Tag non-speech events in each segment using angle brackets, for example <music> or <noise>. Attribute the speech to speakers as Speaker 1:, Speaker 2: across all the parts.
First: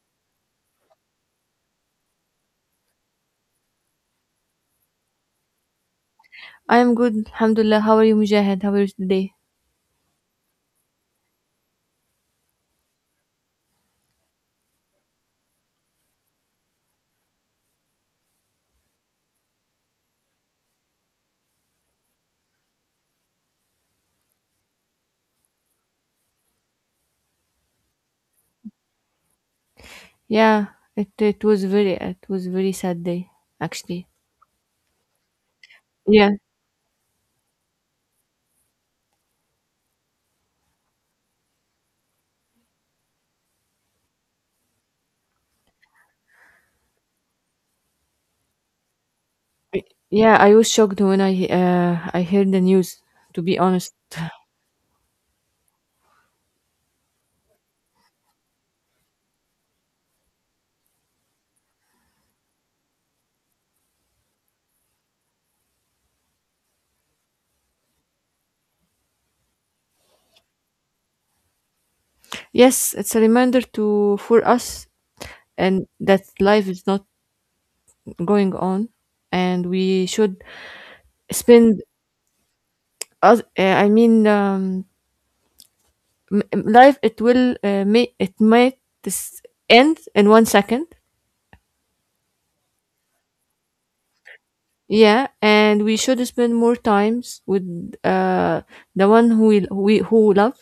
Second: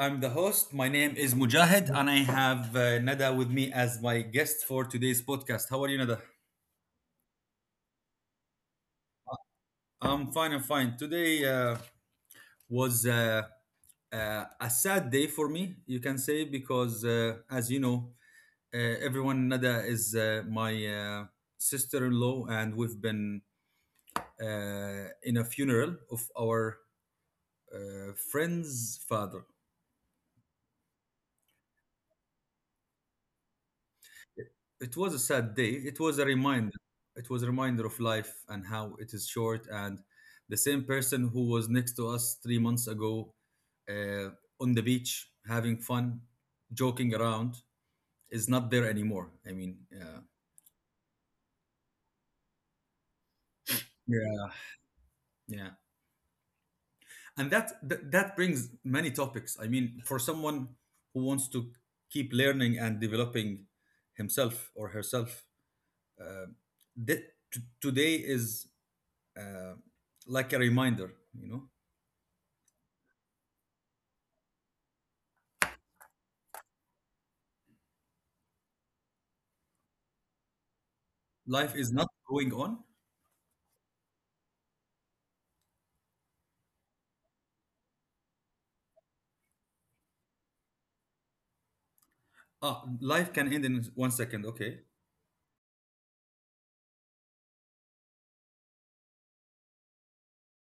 Speaker 1: I'm the host. My name is Mujahid, and I have Nada with me as my guest for today's podcast. How are you, Nada?
Speaker 2: I am good, Alhamdulillah. How are you, Mujahid? How was the day?
Speaker 1: I'm fine. I'm fine. Today was a sad day for me, you can say, because as you know, everyone, Nada is my sister-in-law, and we've been in a funeral of our friend's father.
Speaker 2: Yeah, it was very sad day actually.
Speaker 1: It was a sad day. It was a
Speaker 2: Yeah,
Speaker 1: reminder. It was a reminder of life and how it is short. And the same person who was next to us 3 months ago uh, on the beach having fun, joking around, is not there anymore.
Speaker 2: I- yeah. I was shocked when I heard the news. To be honest, <laughs>
Speaker 1: Yeah. yeah, and that brings many topics. I mean, for someone who wants to keep learning and developing himself or herself, uh, th- today is uh, like a reminder. You know,
Speaker 2: yes, it's a reminder to for us, and that life is not going on, and we should
Speaker 1: Life is
Speaker 2: spend.
Speaker 1: not going on.
Speaker 2: Us, I mean, life, it will may it might this end in 1 second.
Speaker 1: Ah, life can end in 1 second. Okay.
Speaker 2: Yeah, and we should spend more times with uh the one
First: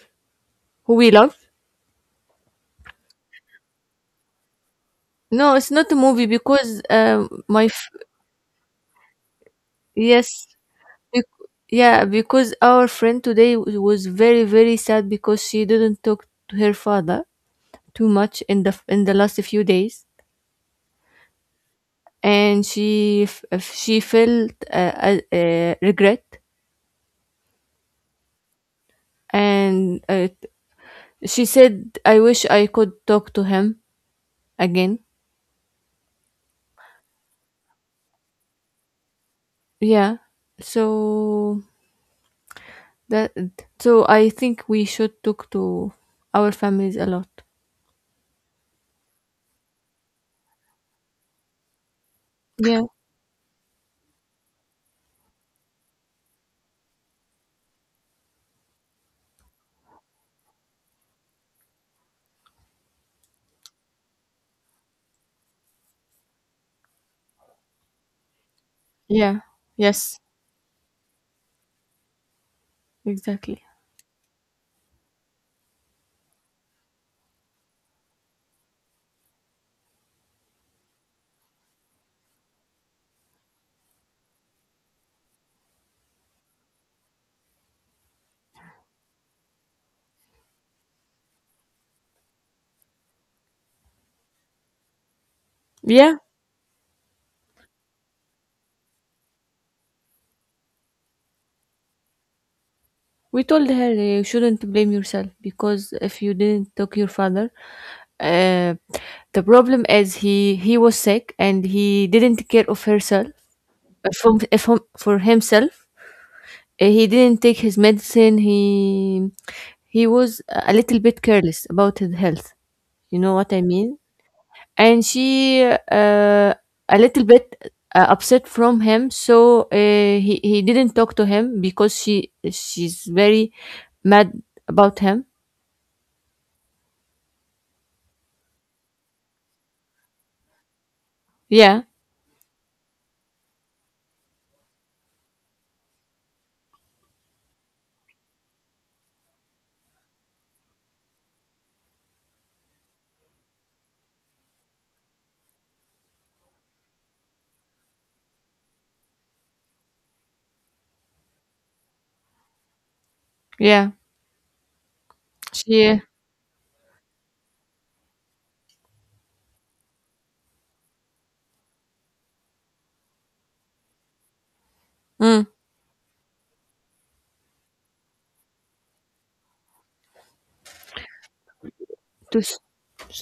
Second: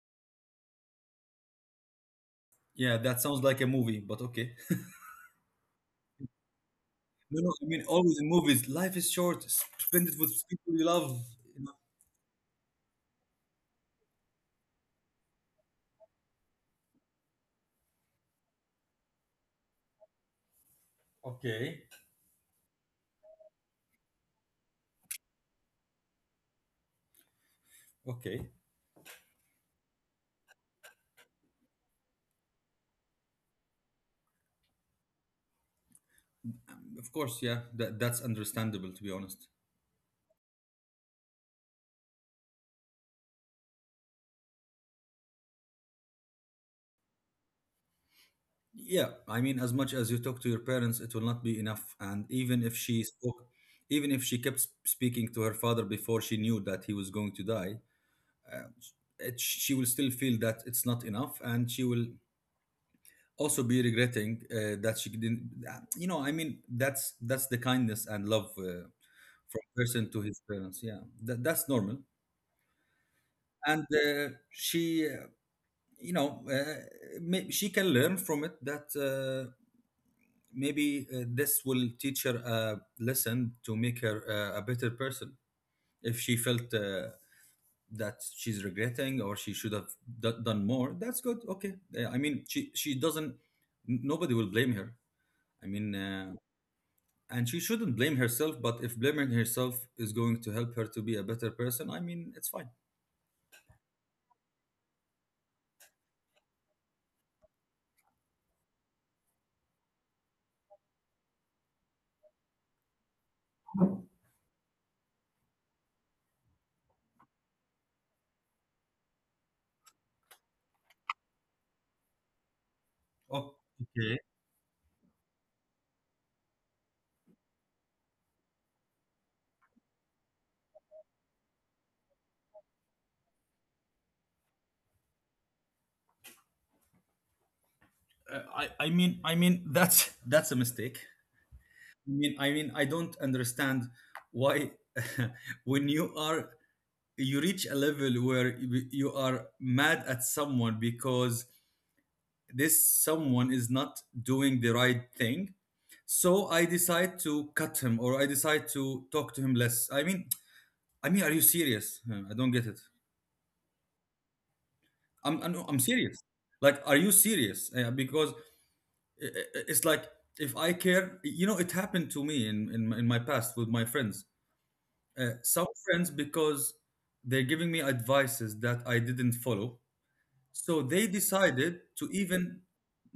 Speaker 2: who we love.
Speaker 1: Yeah, that sounds like a movie, but okay.
Speaker 2: No, it's not a movie because
Speaker 1: No, no, I mean, always in movies, life is short. Spend it with
Speaker 2: yes
Speaker 1: people you love.
Speaker 2: bec-
Speaker 1: you know.
Speaker 2: yeah, because our friend today was very very sad because she didn't talk to her father too much in the last few days,
Speaker 1: Okay.
Speaker 2: and she felt regret,
Speaker 1: Okay.
Speaker 2: and she said I wish I could talk to him again.
Speaker 1: Of course, yeah, that's understandable, to be honest.
Speaker 2: Yeah. So that so I think we should talk to our families a lot.
Speaker 1: Yeah, I mean, as much as you talk to your parents, it will not be enough. And even if
Speaker 2: Yeah.
Speaker 1: she spoke, even if she kept speaking to her father before she knew that he was going to die, uh, she will still feel that it's not enough, and she will also be regretting that she didn't. That's the kindness and love
Speaker 2: Yeah.
Speaker 1: from person to
Speaker 2: Yes,
Speaker 1: his parents, yeah, that's normal.
Speaker 2: exactly.
Speaker 1: And she you know may, She can learn from it that maybe this will teach her a lesson to make her a better person. If she felt that she's regretting or she should have done more, that's good. Okay. I mean, she doesn't. Nobody will blame her, i mean
Speaker 2: Yeah.
Speaker 1: uh, And she shouldn't blame herself, but if blaming herself is going to help her to be a better person, I mean, it's fine.
Speaker 2: We told her, you shouldn't blame yourself, because if you didn't talk your father, uh, the problem is he was sick and he didn't care of herself from for himself. He didn't take his medicine. He was a little bit careless about his health. You know what I
Speaker 1: Oh,
Speaker 2: mean?
Speaker 1: okay.
Speaker 2: And she a little bit upset from him, so he didn't talk to him because she's very mad about him.
Speaker 1: I mean, <laughs> that's a mistake.
Speaker 2: Yeah.
Speaker 1: I mean, I don't understand why <laughs> when you are, you reach a level where you are mad at someone because this someone is not doing the right thing, so I decide to cut him or I decide to talk to him less. I mean, are you serious? I don't get it.
Speaker 2: Yeah,
Speaker 1: I'm
Speaker 2: she
Speaker 1: serious. Like, are you serious? Because it's like, if I care, you know, it happened to me in my past with my friends.
Speaker 2: mm,
Speaker 1: Some friends, because they're giving me advices that I didn't follow, so they decided to
Speaker 2: to s-
Speaker 1: even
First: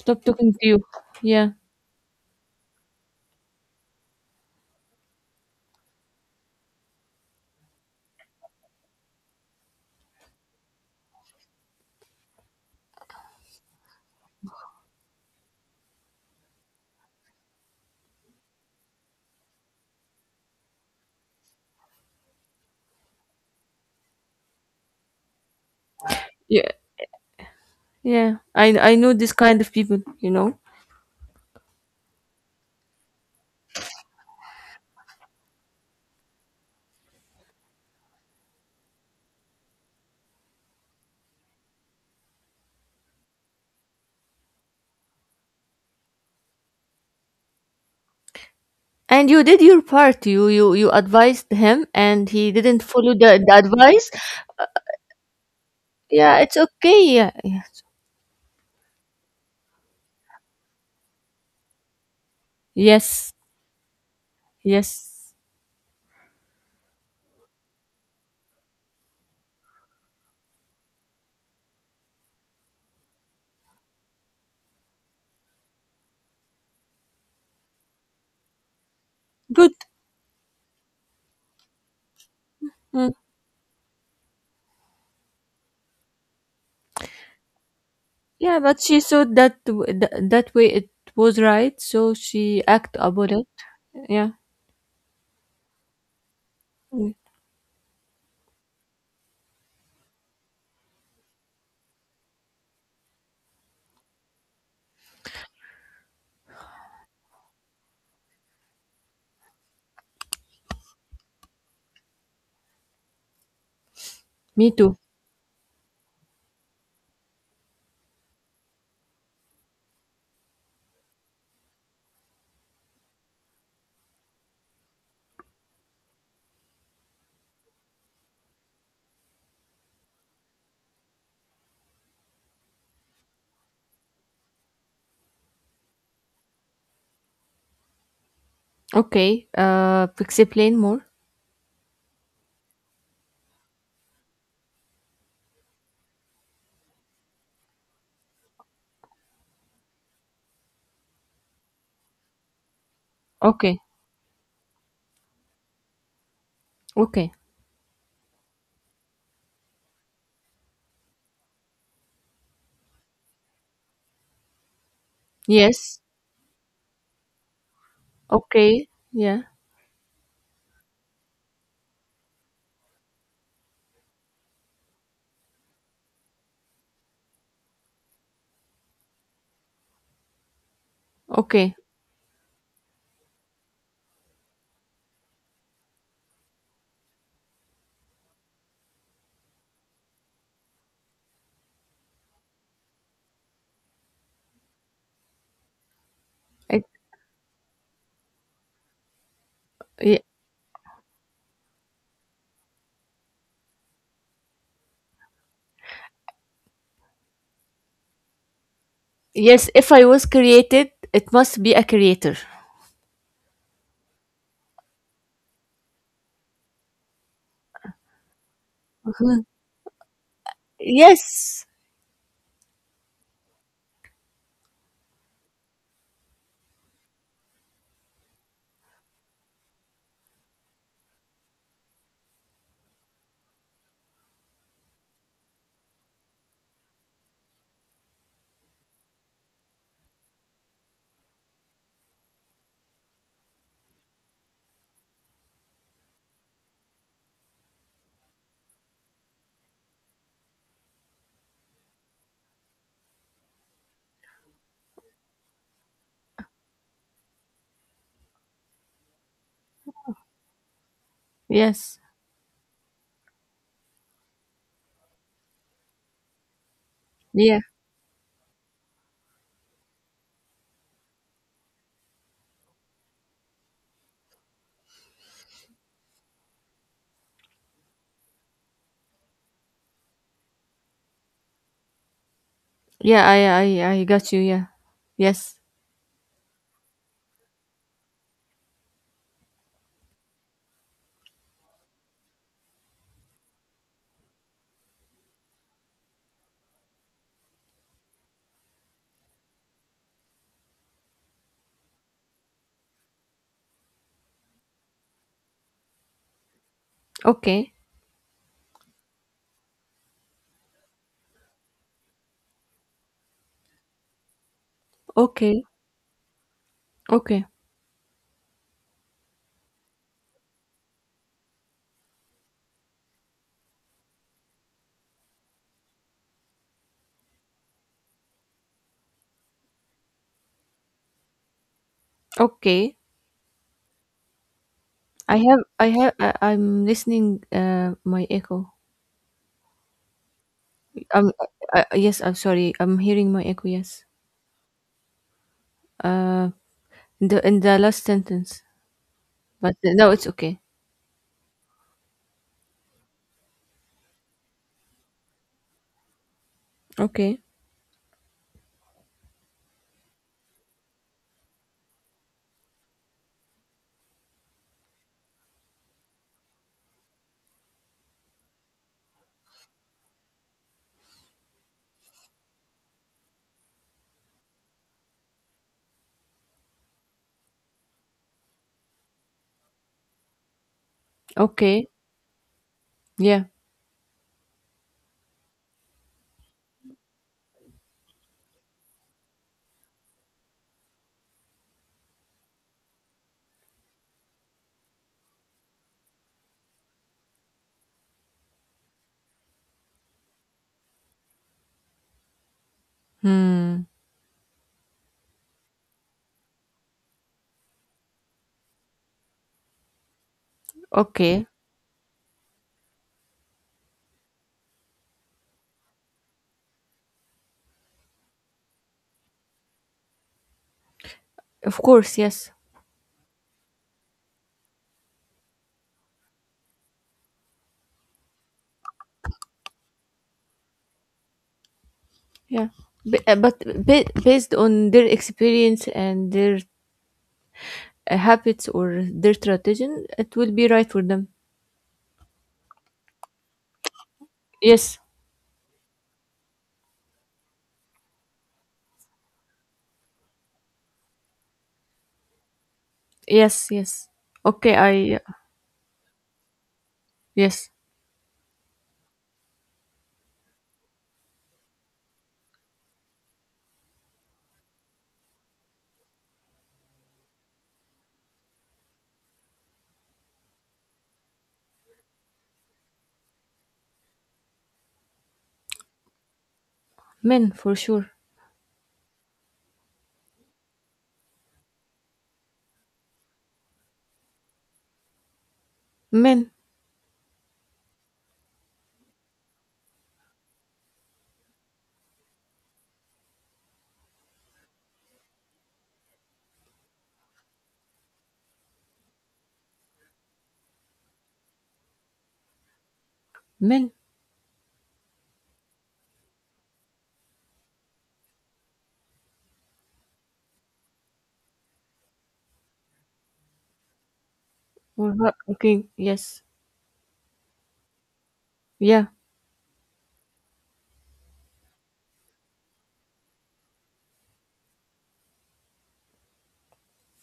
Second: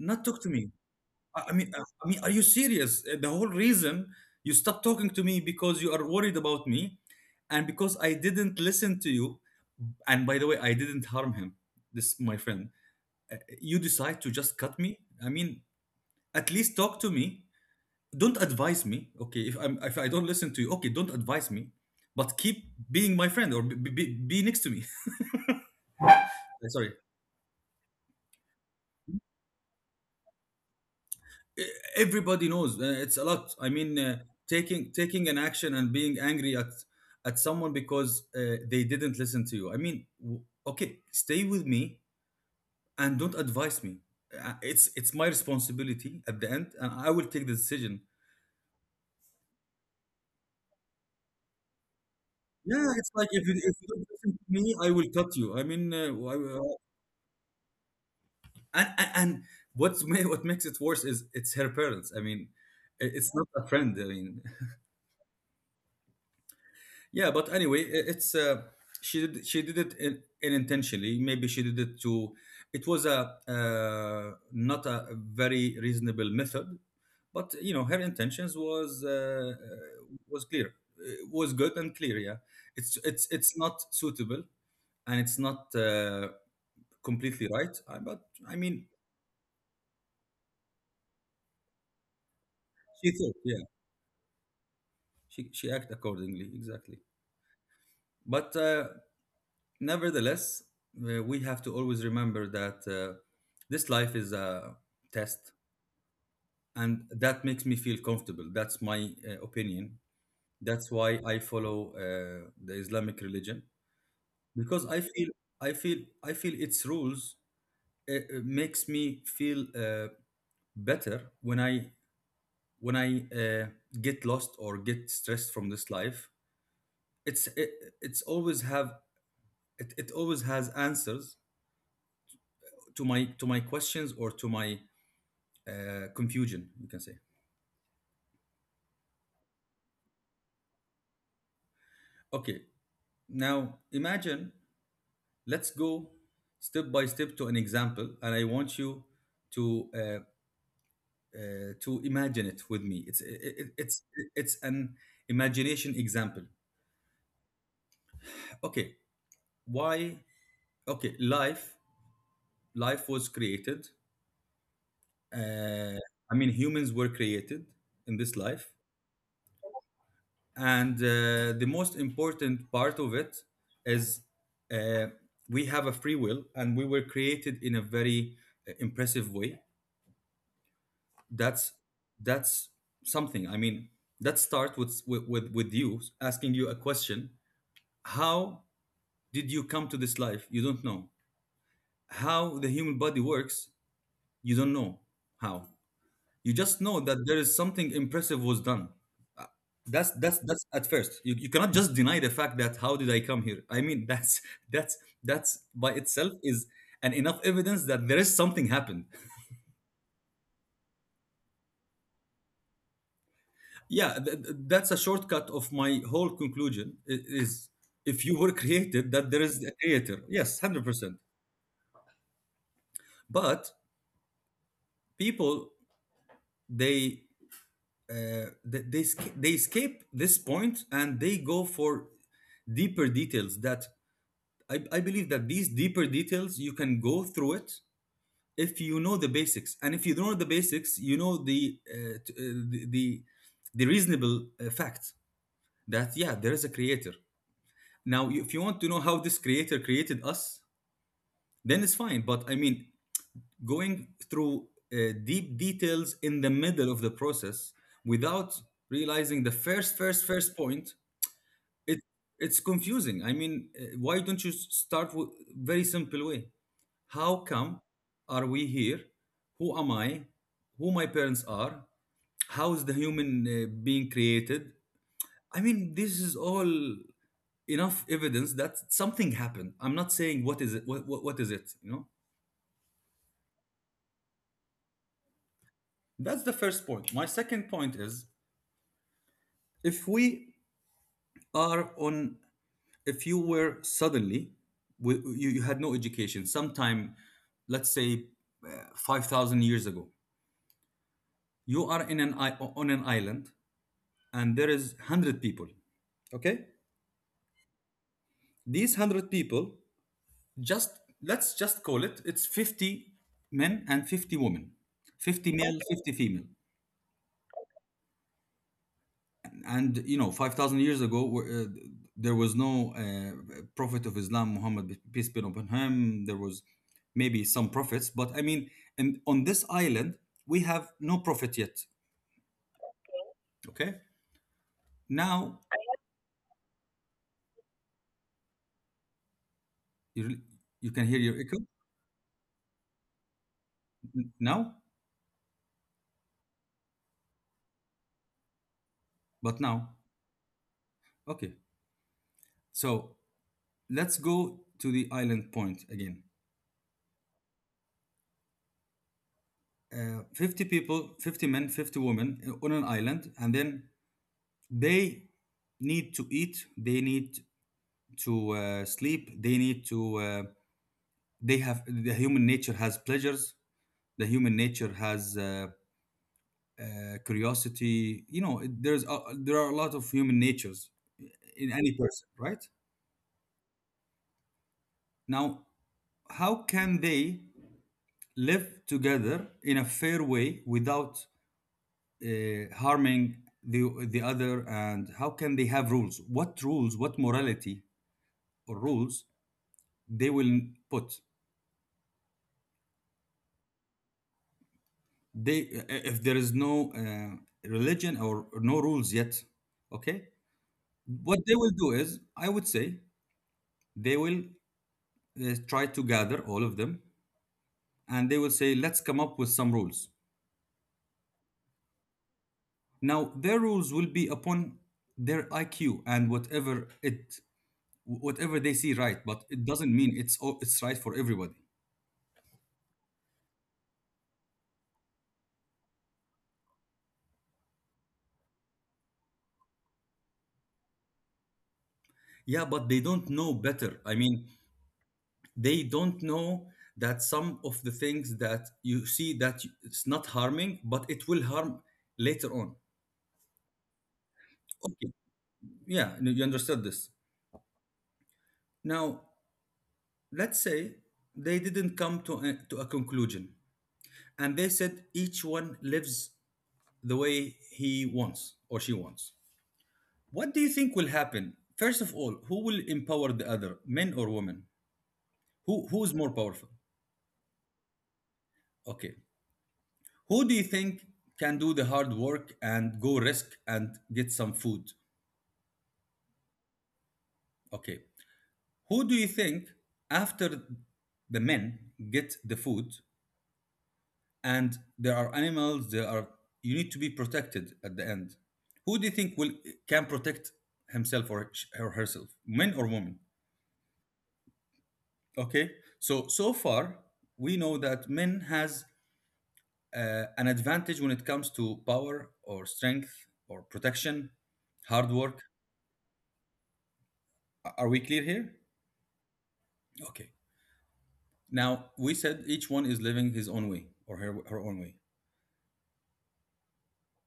Speaker 2: stop
Speaker 1: talk to
Speaker 2: talking to
Speaker 1: me.
Speaker 2: you. Yeah.
Speaker 1: I mean, are you serious? The whole reason you stopped talking to me, because you are worried about me, and because I didn't listen to you. And by the way, I didn't harm him. This my friend, you decide to just cut me. I mean, at least talk to me. Don't advise me. Okay, if I don't listen to you, okay, don't advise me, but keep being my friend or be next to me. <laughs>
Speaker 2: Yeah,
Speaker 1: Sorry.
Speaker 2: yeah, I know this kind of people, you know.
Speaker 1: E- Everybody knows, it's a lot. I mean, taking an action and being angry at someone because they didn't listen to you. I mean, okay, stay with me and don't advise me. It's my responsibility at the end, and I will take the decision.
Speaker 2: And you did your part, you you advised him and he didn't
Speaker 1: Yeah, it's
Speaker 2: follow
Speaker 1: like,
Speaker 2: the, the
Speaker 1: if you don't
Speaker 2: advice.
Speaker 1: listen to me, I will cut you. I mean,
Speaker 2: Yeah, it's okay, yeah, yes.
Speaker 1: and what's what makes it worse is it's her parents. I mean, it's
Speaker 2: Yes,
Speaker 1: not a friend. I mean, <laughs>
Speaker 2: yes,
Speaker 1: yeah, but anyway, I- it's she did, she did it, in, unintentionally. Maybe she did it to. It was a not a very reasonable method, but you know, her intentions was
Speaker 2: good.
Speaker 1: was clear. Was good and clear. Yeah, it's
Speaker 2: Mm.
Speaker 1: it's not suitable, and it's not completely right. But I
Speaker 2: Yeah,
Speaker 1: mean,
Speaker 2: but she thought that that way it was right, so she act
Speaker 1: she thought,
Speaker 2: about it.
Speaker 1: yeah,
Speaker 2: Yeah.
Speaker 1: she act accordingly, exactly.
Speaker 2: Mm.
Speaker 1: But nevertheless, we have to always remember that this life is a test, and that makes me feel comfortable. That's my opinion. That's why I follow the Islamic religion,
Speaker 2: Me
Speaker 1: because
Speaker 2: too.
Speaker 1: I feel, I feel, I feel its rules makes me feel better when I, when I uh, get lost or get stressed from this life. it's it, it's always have, it always has answers to my, to my questions or to my confusion, you can say.
Speaker 2: Okay. Explain more.
Speaker 1: Okay, now imagine, let's go step by step to an example, and I want you to uh, uh, to imagine it with me. It's it, it-
Speaker 2: Okay.
Speaker 1: it's an imagination example.
Speaker 2: Okay.
Speaker 1: Okay, why? Okay, life, life was created uh,
Speaker 2: Yes.
Speaker 1: I mean, humans were created in this life,
Speaker 2: Okay. Yeah.
Speaker 1: and the most important part of it is, uh, we have a free will, and we were created in a very impressive way. that's
Speaker 2: Okay.
Speaker 1: that's something. I mean, that starts with, you asking you a question. How did you come to this life? You don't know how the human body works. You don't know how. You just
Speaker 2: I,
Speaker 1: know that there is something impressive was done. Uh,
Speaker 2: y-
Speaker 1: that's at first. You cannot just deny the fact that how did I come here. I mean, <laughs> that's that's by itself is an enough evidence that there is something happened.
Speaker 2: yes. If I was created, it must be a creator.
Speaker 1: Yeah, that's a shortcut of my whole conclusion. Is, if you were <laughs> created, that there is a creator. Yes, 100%.
Speaker 2: Yes.
Speaker 1: But people, they they escape this point, and they go for deeper details. That, I believe that these deeper details you can go through it if you know the basics. And if you don't know the basics, you know the the, the the reasonable fact that yeah, there is a creator. Now, if you want to know how this creator created us, then it's fine. But I mean, going through uh, deep details in the middle of the process, without realizing the first point, it
Speaker 2: Yes.
Speaker 1: it's confusing. I mean, why don't you start with very simple way? How
Speaker 2: Yeah.
Speaker 1: come are we here? Who am I? Who my parents are? How is the human being created? I mean, this is all enough evidence that something happened. I'm not saying what is it, what is it, you know.
Speaker 2: Yeah. I got you. Yeah. Yes.
Speaker 1: That's the first point. My second point is, if we are on if you were suddenly, you had no education sometime. Let's say uh, 5,000 years ago, you are in an on an island, and there is 100 people. Okay,
Speaker 2: Okay.
Speaker 1: these 100 people, just let's just call it, it's 50 men and 50 women, 50
Speaker 2: Okay.
Speaker 1: male, 50 female.
Speaker 2: Okay.
Speaker 1: And you know, 5,000 years ago, there was no prophet of Islam Muhammad, peace be upon him. There was maybe some prophets, but I mean, and on this island, we have no prophet yet.
Speaker 2: Okay.
Speaker 1: Okay,
Speaker 2: I
Speaker 1: now,
Speaker 2: have. I have. I, I'm listening. My echo.
Speaker 1: you, you can hear
Speaker 2: Um,
Speaker 1: your echo
Speaker 2: yes, I'm sorry. I'm hearing my echo. Yes.
Speaker 1: now.
Speaker 2: Uh, in the last sentence,
Speaker 1: But
Speaker 2: but
Speaker 1: now,
Speaker 2: no, it's okay.
Speaker 1: okay, so let's go to the island point again.
Speaker 2: Okay.
Speaker 1: 50 people, 50 men, 50 women on an island, and then they need to eat, they need to sleep, they need to, the human nature has pleasures, the human nature has uh, curiosity. You know, there are a lot of human natures in
Speaker 2: Okay.
Speaker 1: any person, right?
Speaker 2: Yeah.
Speaker 1: Now, how can they live together in a fair way without harming the other? And how can they have rules? What rules, what morality or rules they will put?
Speaker 2: Hmm.
Speaker 1: They Uh, if there is no religion or no rules yet, okay, what
Speaker 2: Okay.
Speaker 1: they will do is, I would say, they will try to gather all of them, and they will say, let's come up with some rules.
Speaker 2: Of course. Yes.
Speaker 1: Now, their rules will be upon their IQ, and whatever it whatever they see right, but it doesn't mean it's all, it's right for everybody.
Speaker 2: Yeah. But based on their experience and their habits or their tradition, it will be right for them.
Speaker 1: Yeah, but they don't know better. I mean,
Speaker 2: Yes.
Speaker 1: they don't know that some of the things that you see that it's not harming, but it will harm later on.
Speaker 2: Yes. Yes. Okay.
Speaker 1: Okay,
Speaker 2: I.
Speaker 1: yeah, you understood this.
Speaker 2: Yes.
Speaker 1: Now, let's say they didn't come to to a conclusion, and they said each one lives the way he wants or she wants. What do you think will happen? First of all, who will empower the other, men or women? Who is more powerful?
Speaker 2: Men for sure.
Speaker 1: Okay. Who do you think can do the hard work and go risk and get some food?
Speaker 2: Men.
Speaker 1: Okay. Who do you think, after the men get the food and there are animals, there are, you need to be protected at the end. Who do you think will, can protect himself or herself? Men or women?
Speaker 2: Men.
Speaker 1: Okay. So far we know that men has an advantage when it comes to power or strength or protection, hard
Speaker 2: Or not.
Speaker 1: work.
Speaker 2: Okay. Yes.
Speaker 1: Are we clear here?
Speaker 2: Yeah.
Speaker 1: Okay. Now, we said each one is living his own way or her own way.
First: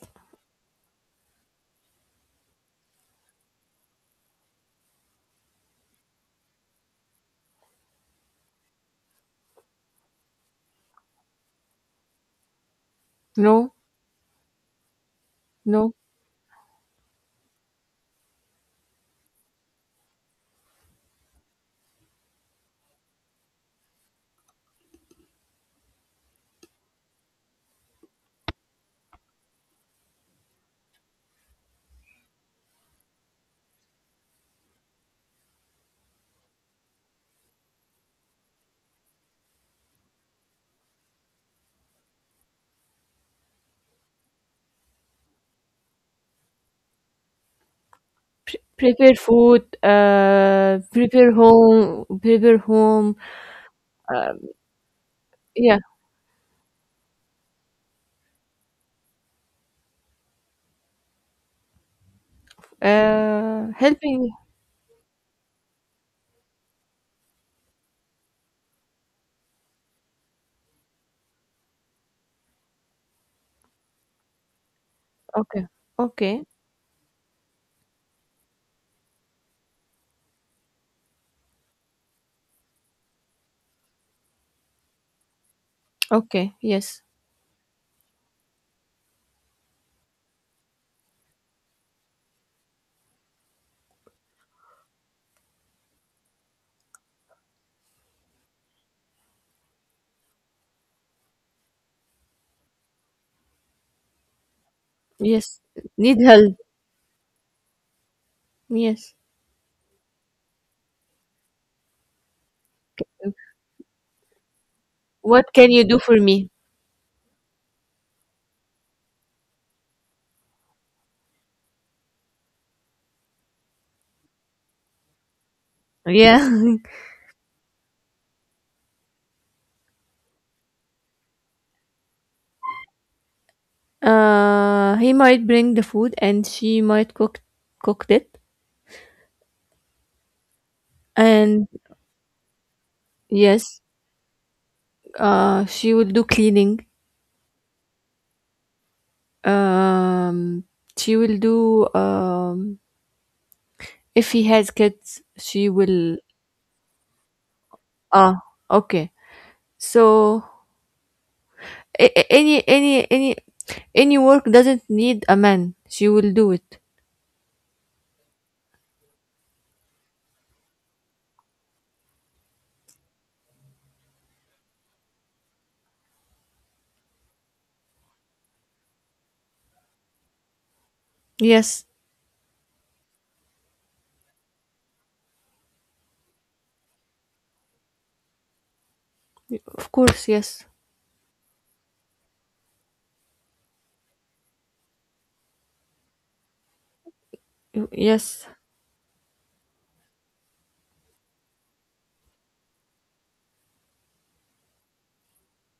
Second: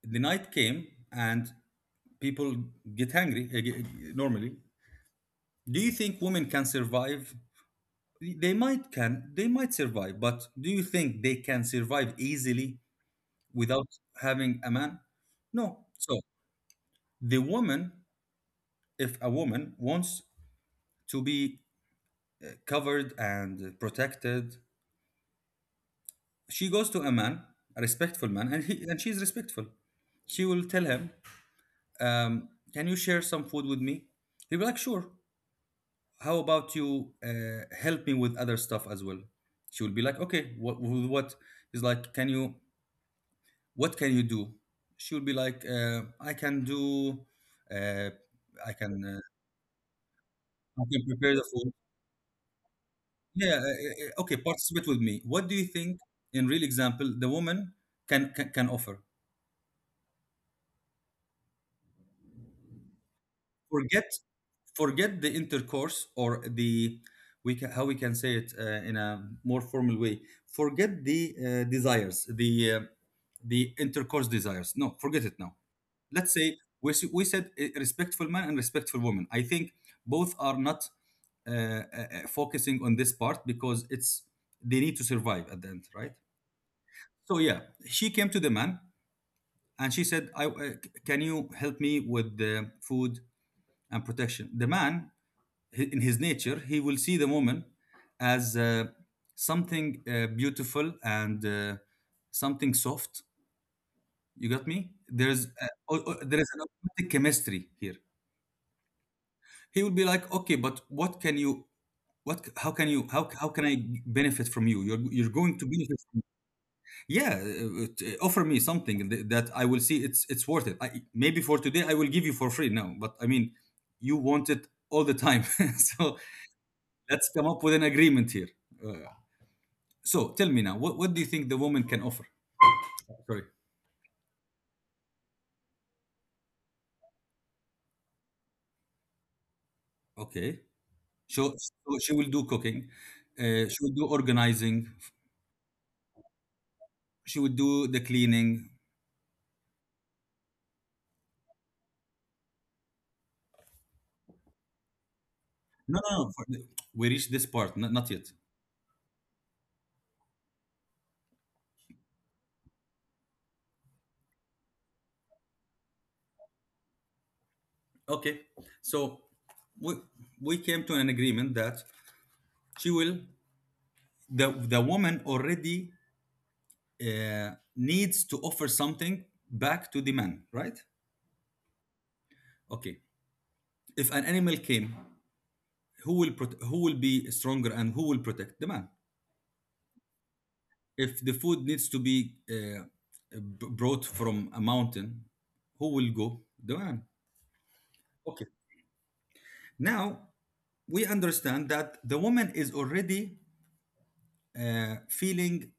Speaker 1: The night came and people get hungry, normally. Do you think women can survive? They might can, they might survive, but do you think they can survive easily
Speaker 2: No.
Speaker 1: without having a man? No.
Speaker 2: No.
Speaker 1: So, the woman, if a woman wants to be covered and protected, she goes to a man, a respectful man, and he and she's respectful, she will tell him, um, "Can you share some food with me?" He'll be like, "Sure. How about you help me with other stuff as well?" She will be like, "Okay, what, with what?" He's like, what can you do?" She will be like, I can do, uh, I can,
Speaker 2: Prepare
Speaker 1: uh,
Speaker 2: food,
Speaker 1: I can prepare the food."
Speaker 2: prepare home.
Speaker 1: Yeah,
Speaker 2: Uh,
Speaker 1: okay, participate with me. What do you
Speaker 2: yeah,
Speaker 1: think, in real example, the woman can offer? forget
Speaker 2: helping.
Speaker 1: forget the intercourse, or the we can, how we can say it, in a more formal way, forget the desires, the intercourse desires. No, forget it now.
Speaker 2: Okay,
Speaker 1: Let's
Speaker 2: okay,
Speaker 1: say we, we said, respectful man and respectful woman, I think both are not focusing on this part because it's they need to survive at the end, right?
Speaker 2: okay. Yes,
Speaker 1: So yeah, she came to the man and she said, "Can you help me with the food and protection?" The man, in his nature, he will see the woman as something beautiful and something soft. You got me? There's
Speaker 2: yes.
Speaker 1: a, o-
Speaker 2: Need
Speaker 1: o- there is
Speaker 2: help.
Speaker 1: an automatic chemistry here.
Speaker 2: Yes.
Speaker 1: He will be like, "Okay, but what can you? What? How can you? How can I benefit from you? You're
Speaker 2: What
Speaker 1: going to
Speaker 2: can you
Speaker 1: benefit.
Speaker 2: do for
Speaker 1: From,
Speaker 2: me?
Speaker 1: yeah, offer me something that I will see. It's worth it. Maybe for today I will give you for free now, but I mean, you want it all the time." <laughs> So
Speaker 2: Yeah. <laughs>
Speaker 1: let's come up with an agreement here. Uh, So tell me now, what do you think the woman can offer? Sorry.
Speaker 2: Uh, he might bring the food, and she might cooked it.
Speaker 1: Okay. So,
Speaker 2: And
Speaker 1: so she will do cooking. Uh, she
Speaker 2: yes,
Speaker 1: will do organizing.
Speaker 2: she will do cleaning.
Speaker 1: She will do the cleaning.
Speaker 2: Um, she will do if he has kids, she
Speaker 1: No, no,
Speaker 2: will-
Speaker 1: no. We reached this part. Not, not yet.
Speaker 2: Ah, okay. So a- a- any any any any work doesn't need a man. She will do it.
Speaker 1: Okay. So we, we came to an agreement that she will, the woman already uh, needs to offer something back to the man, right?
Speaker 2: Yes,
Speaker 1: Okay. If an animal came, who will be stronger and who will protect the man?
Speaker 2: of course. Yes,
Speaker 1: If the food needs to be brought from a mountain, who will go? The man. Okay.
Speaker 2: Yes.
Speaker 1: Now we understand that the woman is already feeling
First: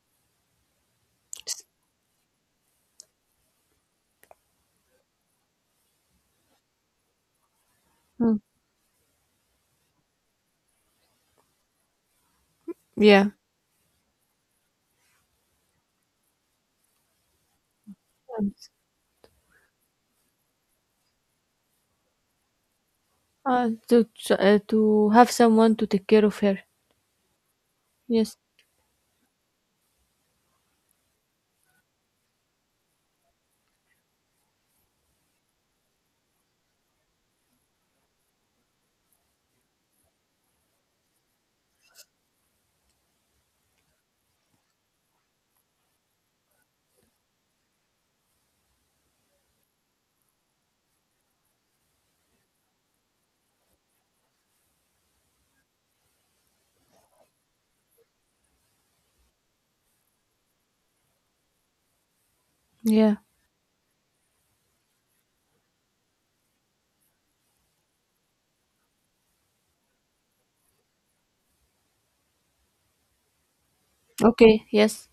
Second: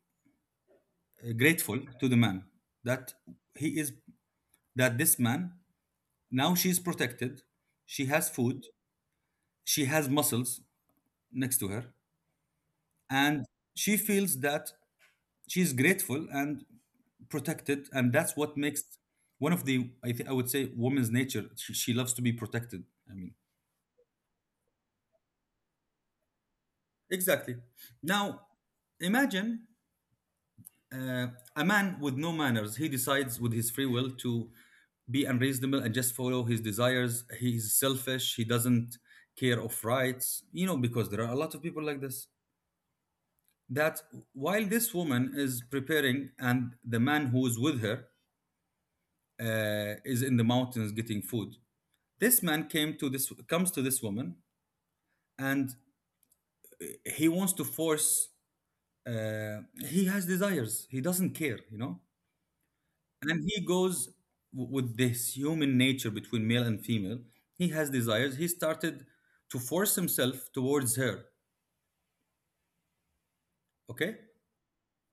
Speaker 1: grateful to the man, that he is that this man, now she is protected, she has
Speaker 2: Mm.
Speaker 1: food, she has muscles next to her,
Speaker 2: Yeah.
Speaker 1: and she feels that she's grateful and protected, and that's what makes, one of the, I think I would say, woman's nature, she loves to be protected, I mean,
Speaker 2: To to have someone to take care of her.
Speaker 1: exactly.
Speaker 2: Yes.
Speaker 1: Now imagine, uh, a man with no manners, he decides with his free will to be unreasonable and just follow his desires. He's selfish, he doesn't care of rights, you know, because there are a lot of people like this, that while this woman is preparing and the man who is with her is in the mountains getting food, This man came to this comes to this woman, and he wants to force. Uh, he has desires. He doesn't you know.
Speaker 2: Yeah.
Speaker 1: And he goes, with this human nature between male and female, he has desires. He started to force himself towards her. Okay,
Speaker 2: Okay. Yes.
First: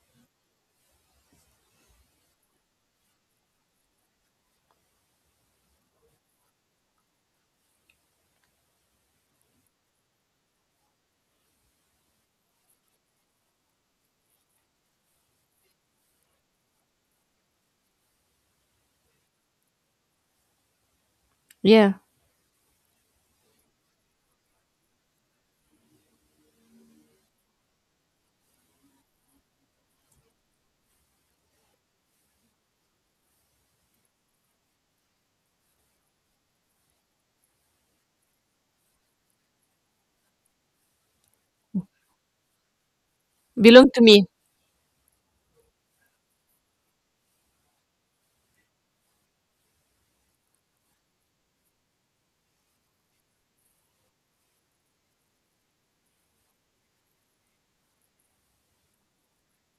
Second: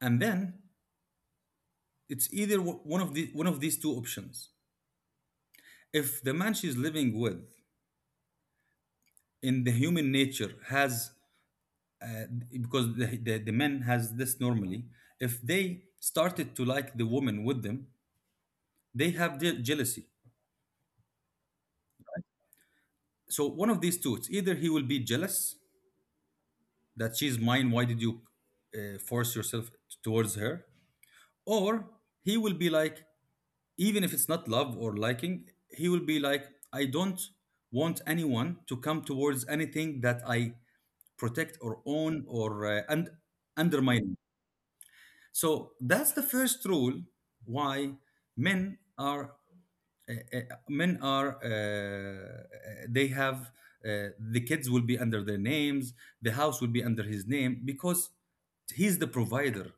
Speaker 1: and then it's either, one of these two options. If the man she's living with, in the human nature, has, uh, because the men has this normally, if they started to like the woman with them, they have jealousy.
Speaker 2: Yeah.
Speaker 1: So one of these two, it's either he will be jealous, that "she's mine, why did you, force yourself towards her?" Or he will be like, even if it's not love or liking, he will be like, "I don't want anyone to come towards anything that I protect or own, or and
Speaker 2: Belong to
Speaker 1: undermine."
Speaker 2: me.
Speaker 1: So that's the first rule why men are, uh, uh, men are uh, uh, they have, the kids will be under their names, the house will be under his name because he's the provider,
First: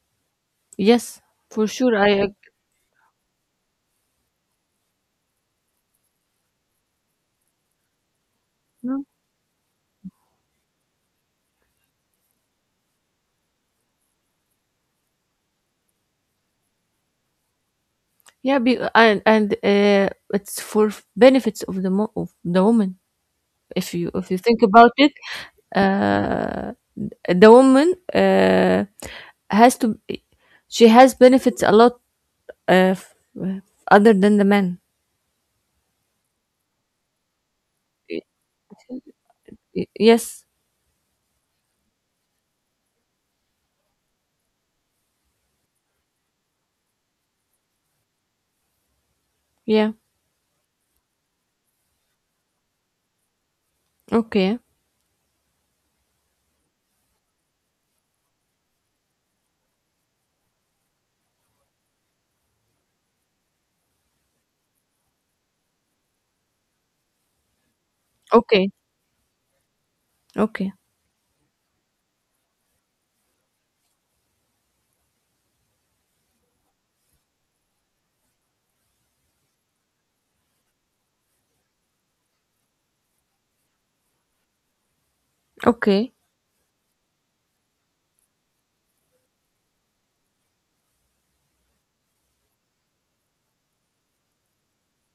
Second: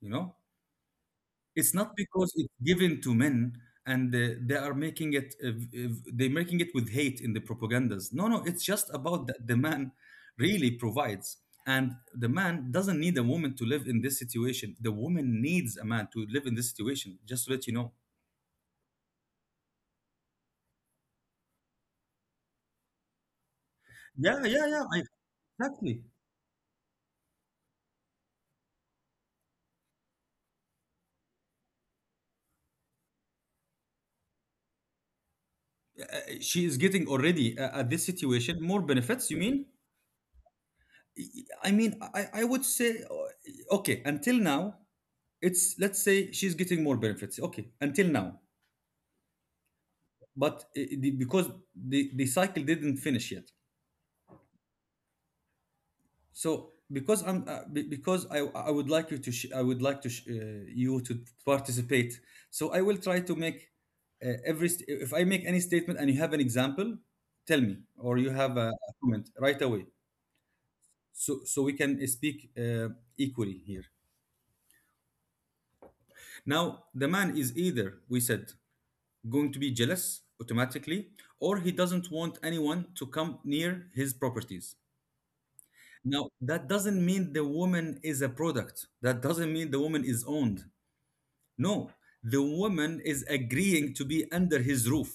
Speaker 1: you know
Speaker 2: Yes, for
Speaker 1: It's not
Speaker 2: sure.
Speaker 1: because it's given to men, and they are making it, they're making it with hate in the propagandas. No, no, it's just
Speaker 2: Mm.
Speaker 1: about that the man really provides, and the man doesn't need a woman to live in this situation. The woman needs a man to live in this situation, just to let you know.
Speaker 2: Yeah. Be, and it's for benefits of the woman. If you
Speaker 1: Yeah,
Speaker 2: think
Speaker 1: yeah, yeah,
Speaker 2: about it.
Speaker 1: exactly.
Speaker 2: Uh, the woman has to she has benefits a lot uh, f- other than the man.
Speaker 1: She is getting already, at this
Speaker 2: Y-
Speaker 1: situation, more benefits, you mean?
Speaker 2: yes.
Speaker 1: I mean, I would say, okay, until now, it's let's say she's getting more benefits, okay, until now.
Speaker 2: Yeah.
Speaker 1: But because the cycle didn't finish yet.
Speaker 2: Okay.
Speaker 1: So because because I would like you to sh- I would like to sh- you to participate. So I will try to make, if I make any statement and you have an example, tell me, or you have
Speaker 2: Okay.
Speaker 1: a comment right away.
Speaker 2: Okay.
Speaker 1: So we can speak equally here. Now the man is, either we said, going to be jealous automatically, or he doesn't want anyone to come near his properties.
Speaker 2: Okay.
Speaker 1: Now, that doesn't mean the woman is a product. That doesn't mean the woman is owned. No, the woman is agreeing to be under his roof.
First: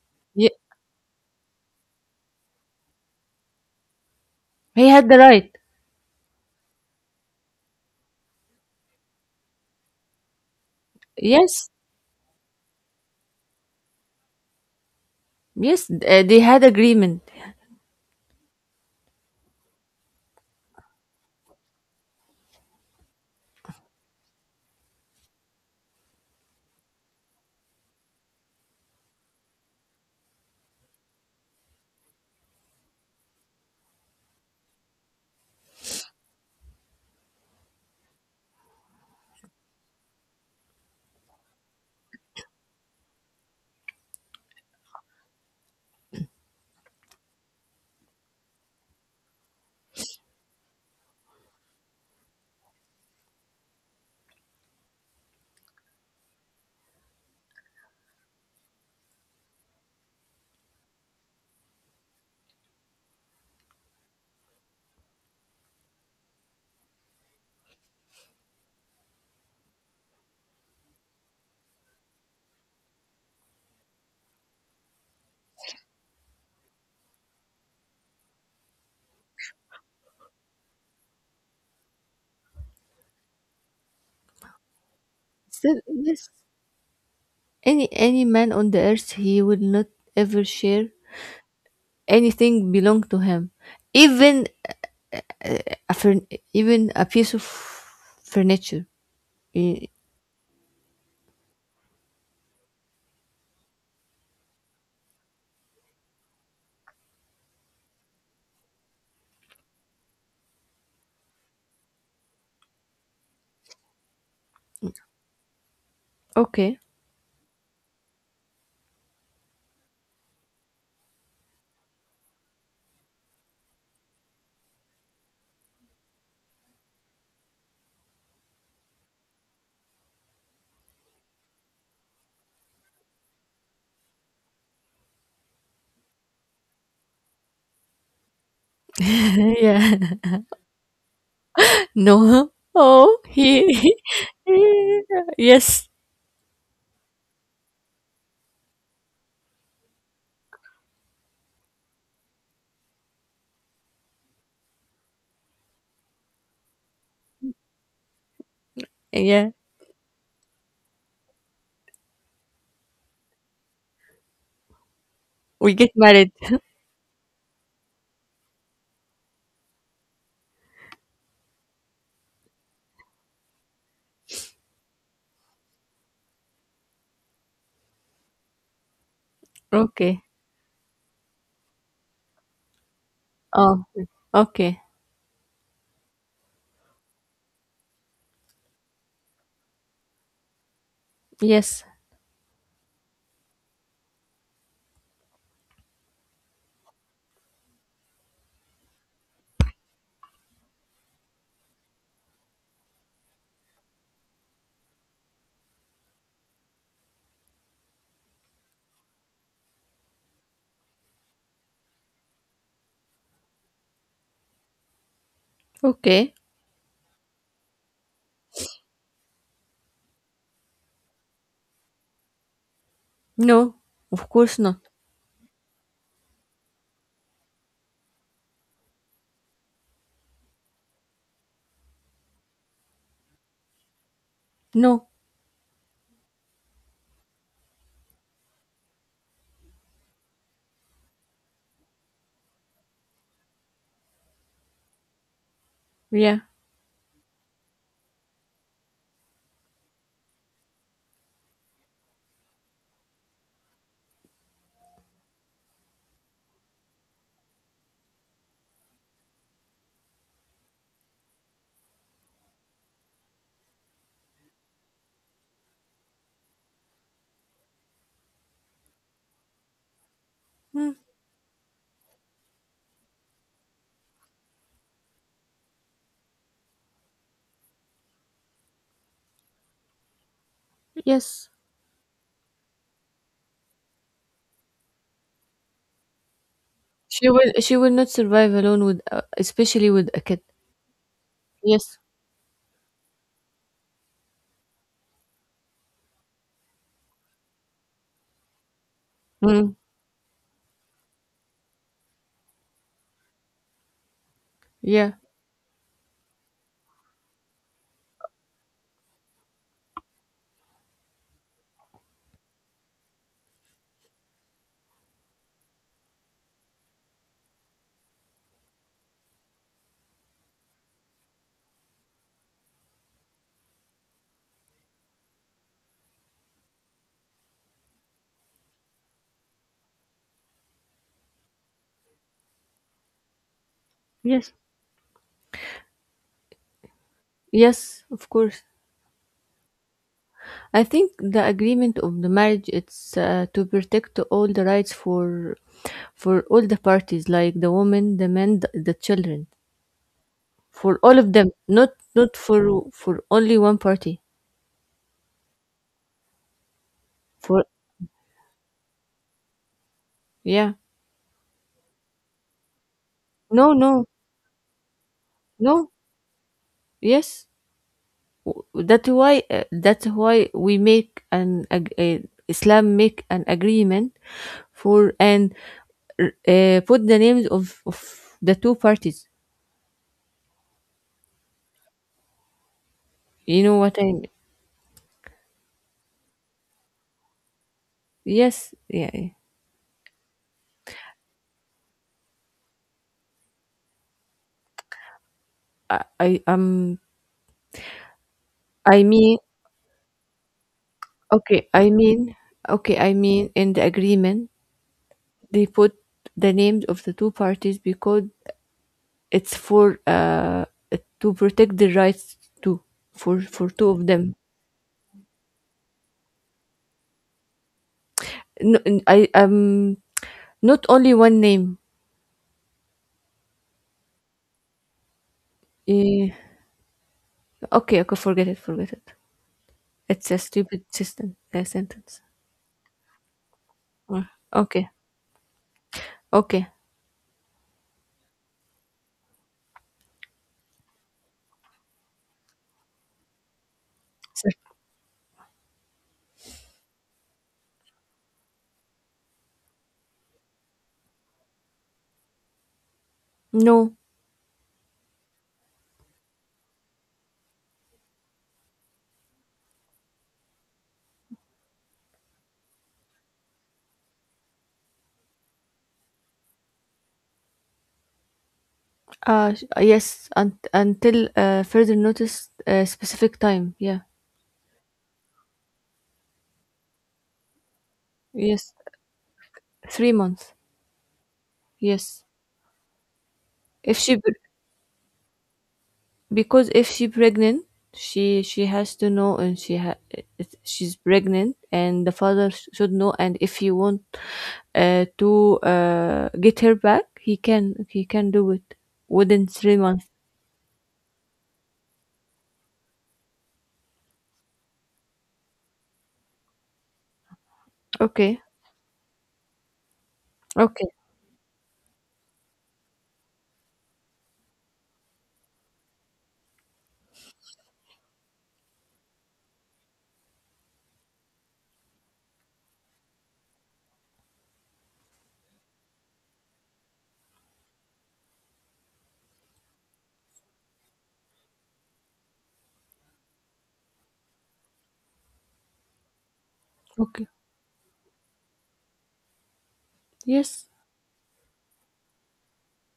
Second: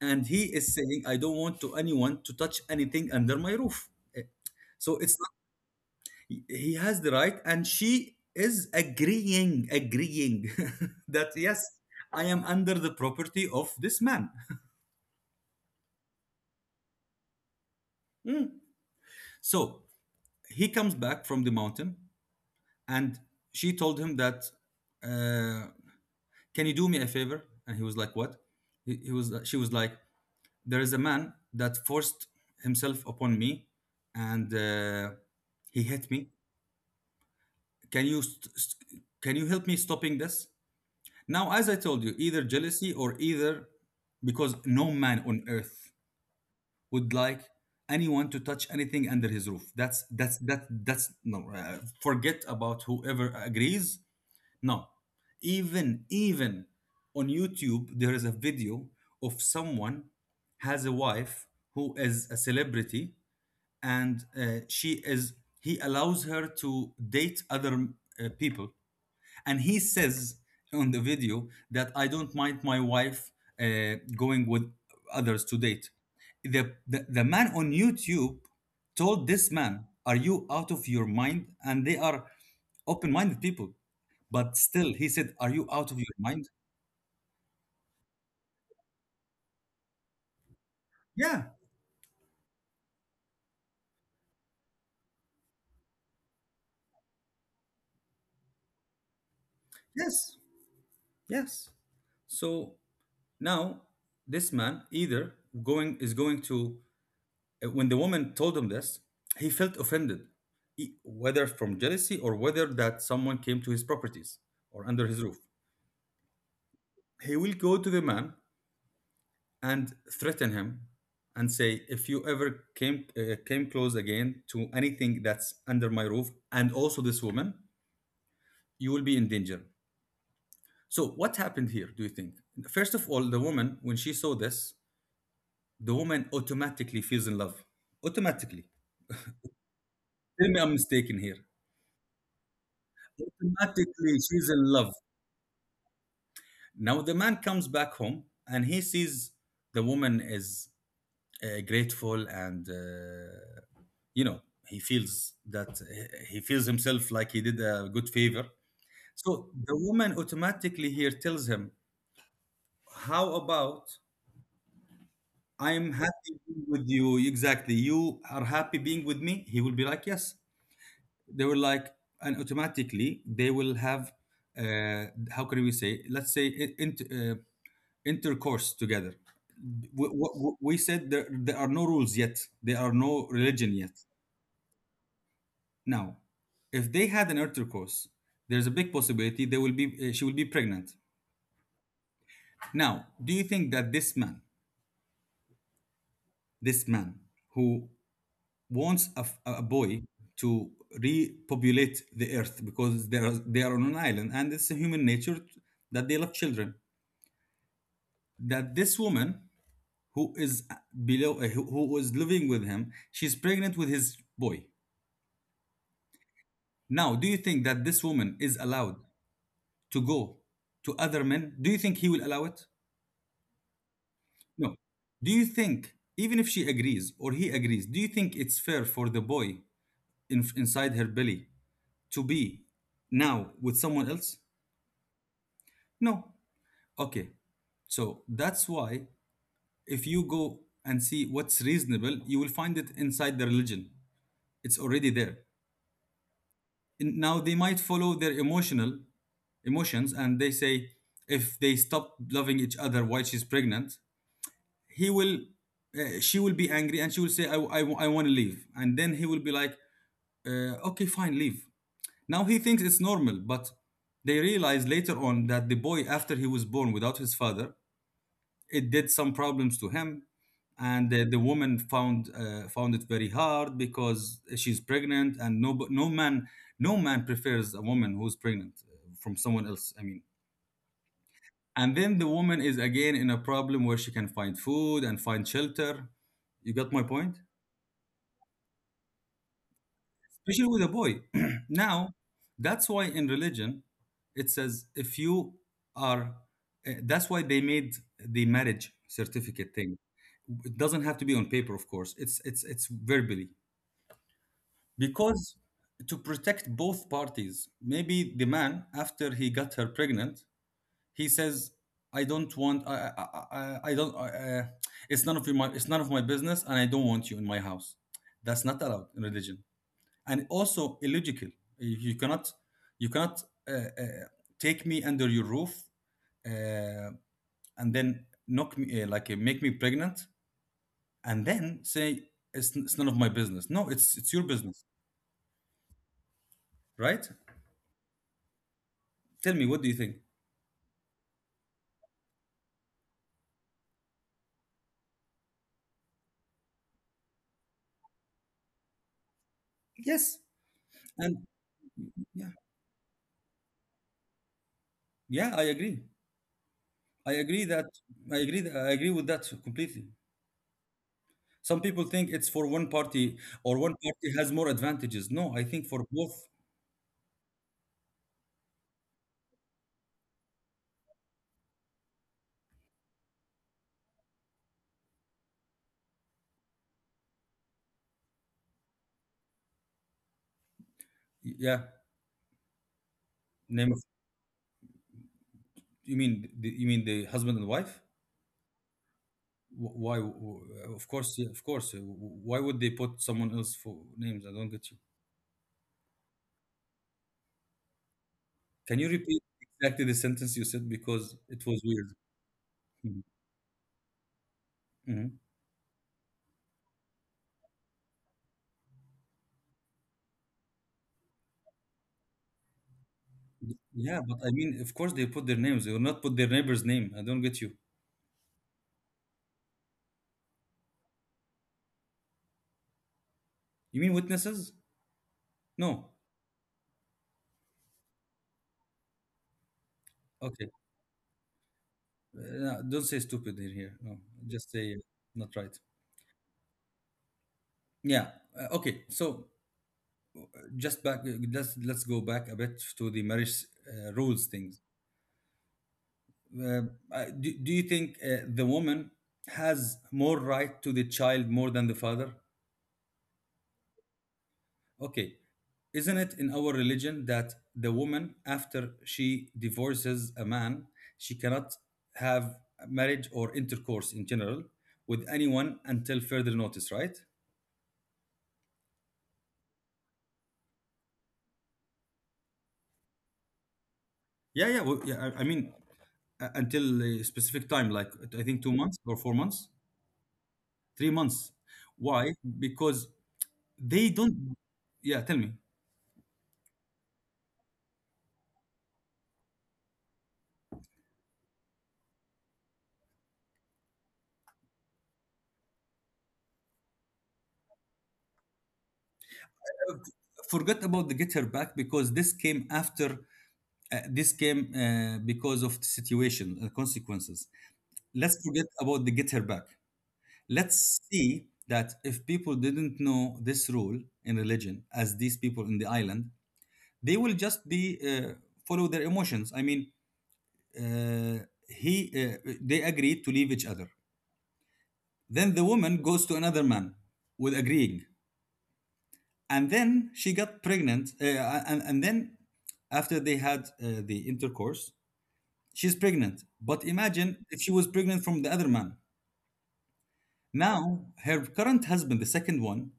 Speaker 1: And he
Speaker 2: Yeah.
Speaker 1: is saying, "I don't want to anyone to touch anything under my roof." Eh,
Speaker 2: He
Speaker 1: So
Speaker 2: had
Speaker 1: it's
Speaker 2: the
Speaker 1: not,
Speaker 2: right.
Speaker 1: he has the right, and she is agreeing, agreeing <laughs> that, "Yes,
Speaker 2: Yes.
Speaker 1: I am under the property of this man."
Speaker 2: Yes, they had agreement.
Speaker 1: Mm. So he comes back from the mountain, and she told him that, uh, "Can you do me a favor?" And he was like, "What?" He was She was like, "There is a man that forced himself upon me, and he hit me. Can you help me stopping this?" Now, as I told you, either jealousy or either, because no man on earth would like anyone to touch anything under his roof. That's no, forget about whoever agrees. No, even on YouTube, there is a video of someone has a wife who is a celebrity, and she is he allows her to date other, people, and he says on the video that, "I don't mind my wife going with others to date." The man on YouTube told this man, "Are you out of your mind?" And they are open-minded people, but still, he said, "Are you
Speaker 2: So,
Speaker 1: out of your
Speaker 2: yes,
Speaker 1: mind?"
Speaker 2: any man on the earth, he will not ever share
Speaker 1: Yeah,
Speaker 2: anything belong to him, even a furn- a piece of furniture. Y-
Speaker 1: yes, yes. So now this man, either going is going to when the woman told him this, he felt offended, whether from jealousy or whether that someone came to his properties or under his roof.
Speaker 2: okay.
Speaker 1: He will go to the man and threaten him and say, "If you ever came, close again to anything that's under my roof, and also this woman, you will be in danger." So what happened here, do you think? First of all, the woman, when she saw this, the woman automatically feels in love. Automatically.
Speaker 2: Yeah.
Speaker 1: Tell me I'm mistaken here.
Speaker 2: <laughs> No. Oh, he. He-
Speaker 1: Automatically, she's in love.
Speaker 2: Yeah. Yes.
Speaker 1: Now the man comes back home and he sees the woman is grateful and you know he feels that he feels himself like he did a good favor. So
Speaker 2: Yeah.
Speaker 1: the woman automatically here tells him, "How about,
Speaker 2: We get
Speaker 1: I'm
Speaker 2: married.
Speaker 1: happy
Speaker 2: <laughs>
Speaker 1: being with you." Exactly. "You are happy being with me." He will be like, "Yes." They will like, and automatically they will have, uh, how can we say, let's say, in- uh, intercourse together. We,
Speaker 2: Okay.
Speaker 1: we, we said, there are no rules yet, there are no religion
Speaker 2: Oh,
Speaker 1: yet.
Speaker 2: okay.
Speaker 1: Now, if they had an intercourse, there's a big possibility she will be pregnant.
Speaker 2: Yes.
Speaker 1: Now, do you think that this man, this man who wants a, a boy to repopulate the earth because they are on an island and it's a human nature that they love children, that this woman who is below, who was living with him, she's pregnant with his boy.
Speaker 2: Okay.
Speaker 1: Now, do you think that this woman is allowed to go to other men? Do you think he will allow it?
Speaker 2: No. Of course
Speaker 1: No.
Speaker 2: not.
Speaker 1: Do you think, even if she agrees or he agrees, do you think it's fair for the boy inside her belly to be now with someone else?
Speaker 2: No.
Speaker 1: No. Okay. So that's why if you go and see what's reasonable, you will find it inside the religion. It's already there.
Speaker 2: Yeah.
Speaker 1: And now they might follow their emotional emotions and they say, if they stop loving each other while she's pregnant, he will she will be angry and she will say, I want to leave. And then he will be like, okay, fine, leave. Now he thinks it's normal, but they realize later on that the boy, after he was born without his father, it did some problems to him.
Speaker 2: Mm,
Speaker 1: And the woman found, found it very hard because she's pregnant and no man, no man prefers a woman who's pregnant from someone else, I mean.
Speaker 2: yes.
Speaker 1: And then the woman is again in a problem, where she can find food and find shelter. You got my
Speaker 2: She
Speaker 1: point?
Speaker 2: will. She will not survive alone with, especially with a kid.
Speaker 1: Especially with a boy. <clears throat>
Speaker 2: Yes.
Speaker 1: Now, that's why in religion, it says, if you are, that's why they made the marriage certificate
Speaker 2: Mm.
Speaker 1: thing. It doesn't have to be on paper, of course, it's verbally,
Speaker 2: Yeah.
Speaker 1: because to protect both parties. Maybe the man, after he got her pregnant, he says, I don't want I don't, it's none of your my it's none of my business and I don't want you in my house. That's not allowed in religion, and also illogical. You cannot, you cannot, uh, uh, take me under your roof, uh, and then knock me, like, make me pregnant, and then say, it's none of my business. No, it's your
Speaker 2: Yes.
Speaker 1: business, right?
Speaker 2: Yes. Of course.
Speaker 1: Tell me, what do you think?
Speaker 2: I think the agreement of the marriage it's to protect all the rights for all the parties, like the woman, the men, the children,
Speaker 1: Yes,
Speaker 2: for all of
Speaker 1: and
Speaker 2: them, not not
Speaker 1: yeah,
Speaker 2: for for only one party.
Speaker 1: yeah I agree
Speaker 2: For
Speaker 1: that I agree That, I agree with that completely.
Speaker 2: yeah,
Speaker 1: Some people think it's for one party,
Speaker 2: no,
Speaker 1: or one
Speaker 2: no,
Speaker 1: party has more advantages. No, I think
Speaker 2: no,
Speaker 1: for both.
Speaker 2: yes. That's why we make Islam make an agreement for and put the names of the two parties.
Speaker 1: Yeah,
Speaker 2: You know
Speaker 1: name
Speaker 2: what
Speaker 1: of,
Speaker 2: I mean?
Speaker 1: you mean you mean the husband and wife.
Speaker 2: Yes, yeah, yeah.
Speaker 1: Wh- why wh- of course, yeah, of course. Why would they put someone else for names? I don't get you.
Speaker 2: I I um
Speaker 1: Can
Speaker 2: I
Speaker 1: you
Speaker 2: mean
Speaker 1: repeat exactly the sentence you said, because it
Speaker 2: okay
Speaker 1: was
Speaker 2: I
Speaker 1: weird?
Speaker 2: mean okay, I
Speaker 1: Mm-hmm.
Speaker 2: mean in the agreement
Speaker 1: Mhm.
Speaker 2: they put the names of the two parties because it's for to protect the rights to for two of
Speaker 1: Yeah,
Speaker 2: them.
Speaker 1: but I mean, of course they put their names. They will not put their neighbor's name. I don't get you.
Speaker 2: I not only one name.
Speaker 1: You mean witnesses? No.
Speaker 2: Eh, okay, okay, forget it, forget it. It's a
Speaker 1: Okay.
Speaker 2: stupid system. A sentence.
Speaker 1: Uh, no, don't say stupid in here. No,
Speaker 2: Mm.
Speaker 1: just
Speaker 2: Okay,
Speaker 1: say, not right.
Speaker 2: okay.
Speaker 1: Yeah. Okay. So just back. Let's go back a bit to the marriage, rules
Speaker 2: So-
Speaker 1: things. Uh, do, do you think, the woman has more right to the child more than the father?
Speaker 2: No.
Speaker 1: Okay. Isn't it in our religion that the woman, after she divorces a man, she cannot have marriage or intercourse in general with anyone until further notice, right?
Speaker 2: Yes. Until further notice, specific time. Yeah.
Speaker 1: Yeah, yeah. Well, yeah, I mean, until a specific time, like I think two
Speaker 2: Yes,
Speaker 1: months or 4 months,
Speaker 2: 3 months.
Speaker 1: 3 months.
Speaker 2: Yes.
Speaker 1: Why? Because
Speaker 2: If
Speaker 1: they
Speaker 2: she b-
Speaker 1: don't. Yeah, tell me.
Speaker 2: because if she pregnant, she has to know and she's pregnant and the father should know, and if he want to get her back, he can do it within 3 months.
Speaker 1: Forget about the get her back, because this came after. This came, because of the situation, the consequences. Let's
Speaker 2: Okay.
Speaker 1: forget about the get her back.
Speaker 2: Okay.
Speaker 1: Let's see that if people didn't know this rule in religion, as these people in the island, they will just be, follow their emotions. I mean, he they agreed to leave each other. Then the woman goes to another man with agreeing, and then she got pregnant. And then after they had, the intercourse, she's pregnant. But
Speaker 2: Okay.
Speaker 1: imagine if she was pregnant from the other man.
Speaker 2: Yes,
Speaker 1: Now her current husband, the second one,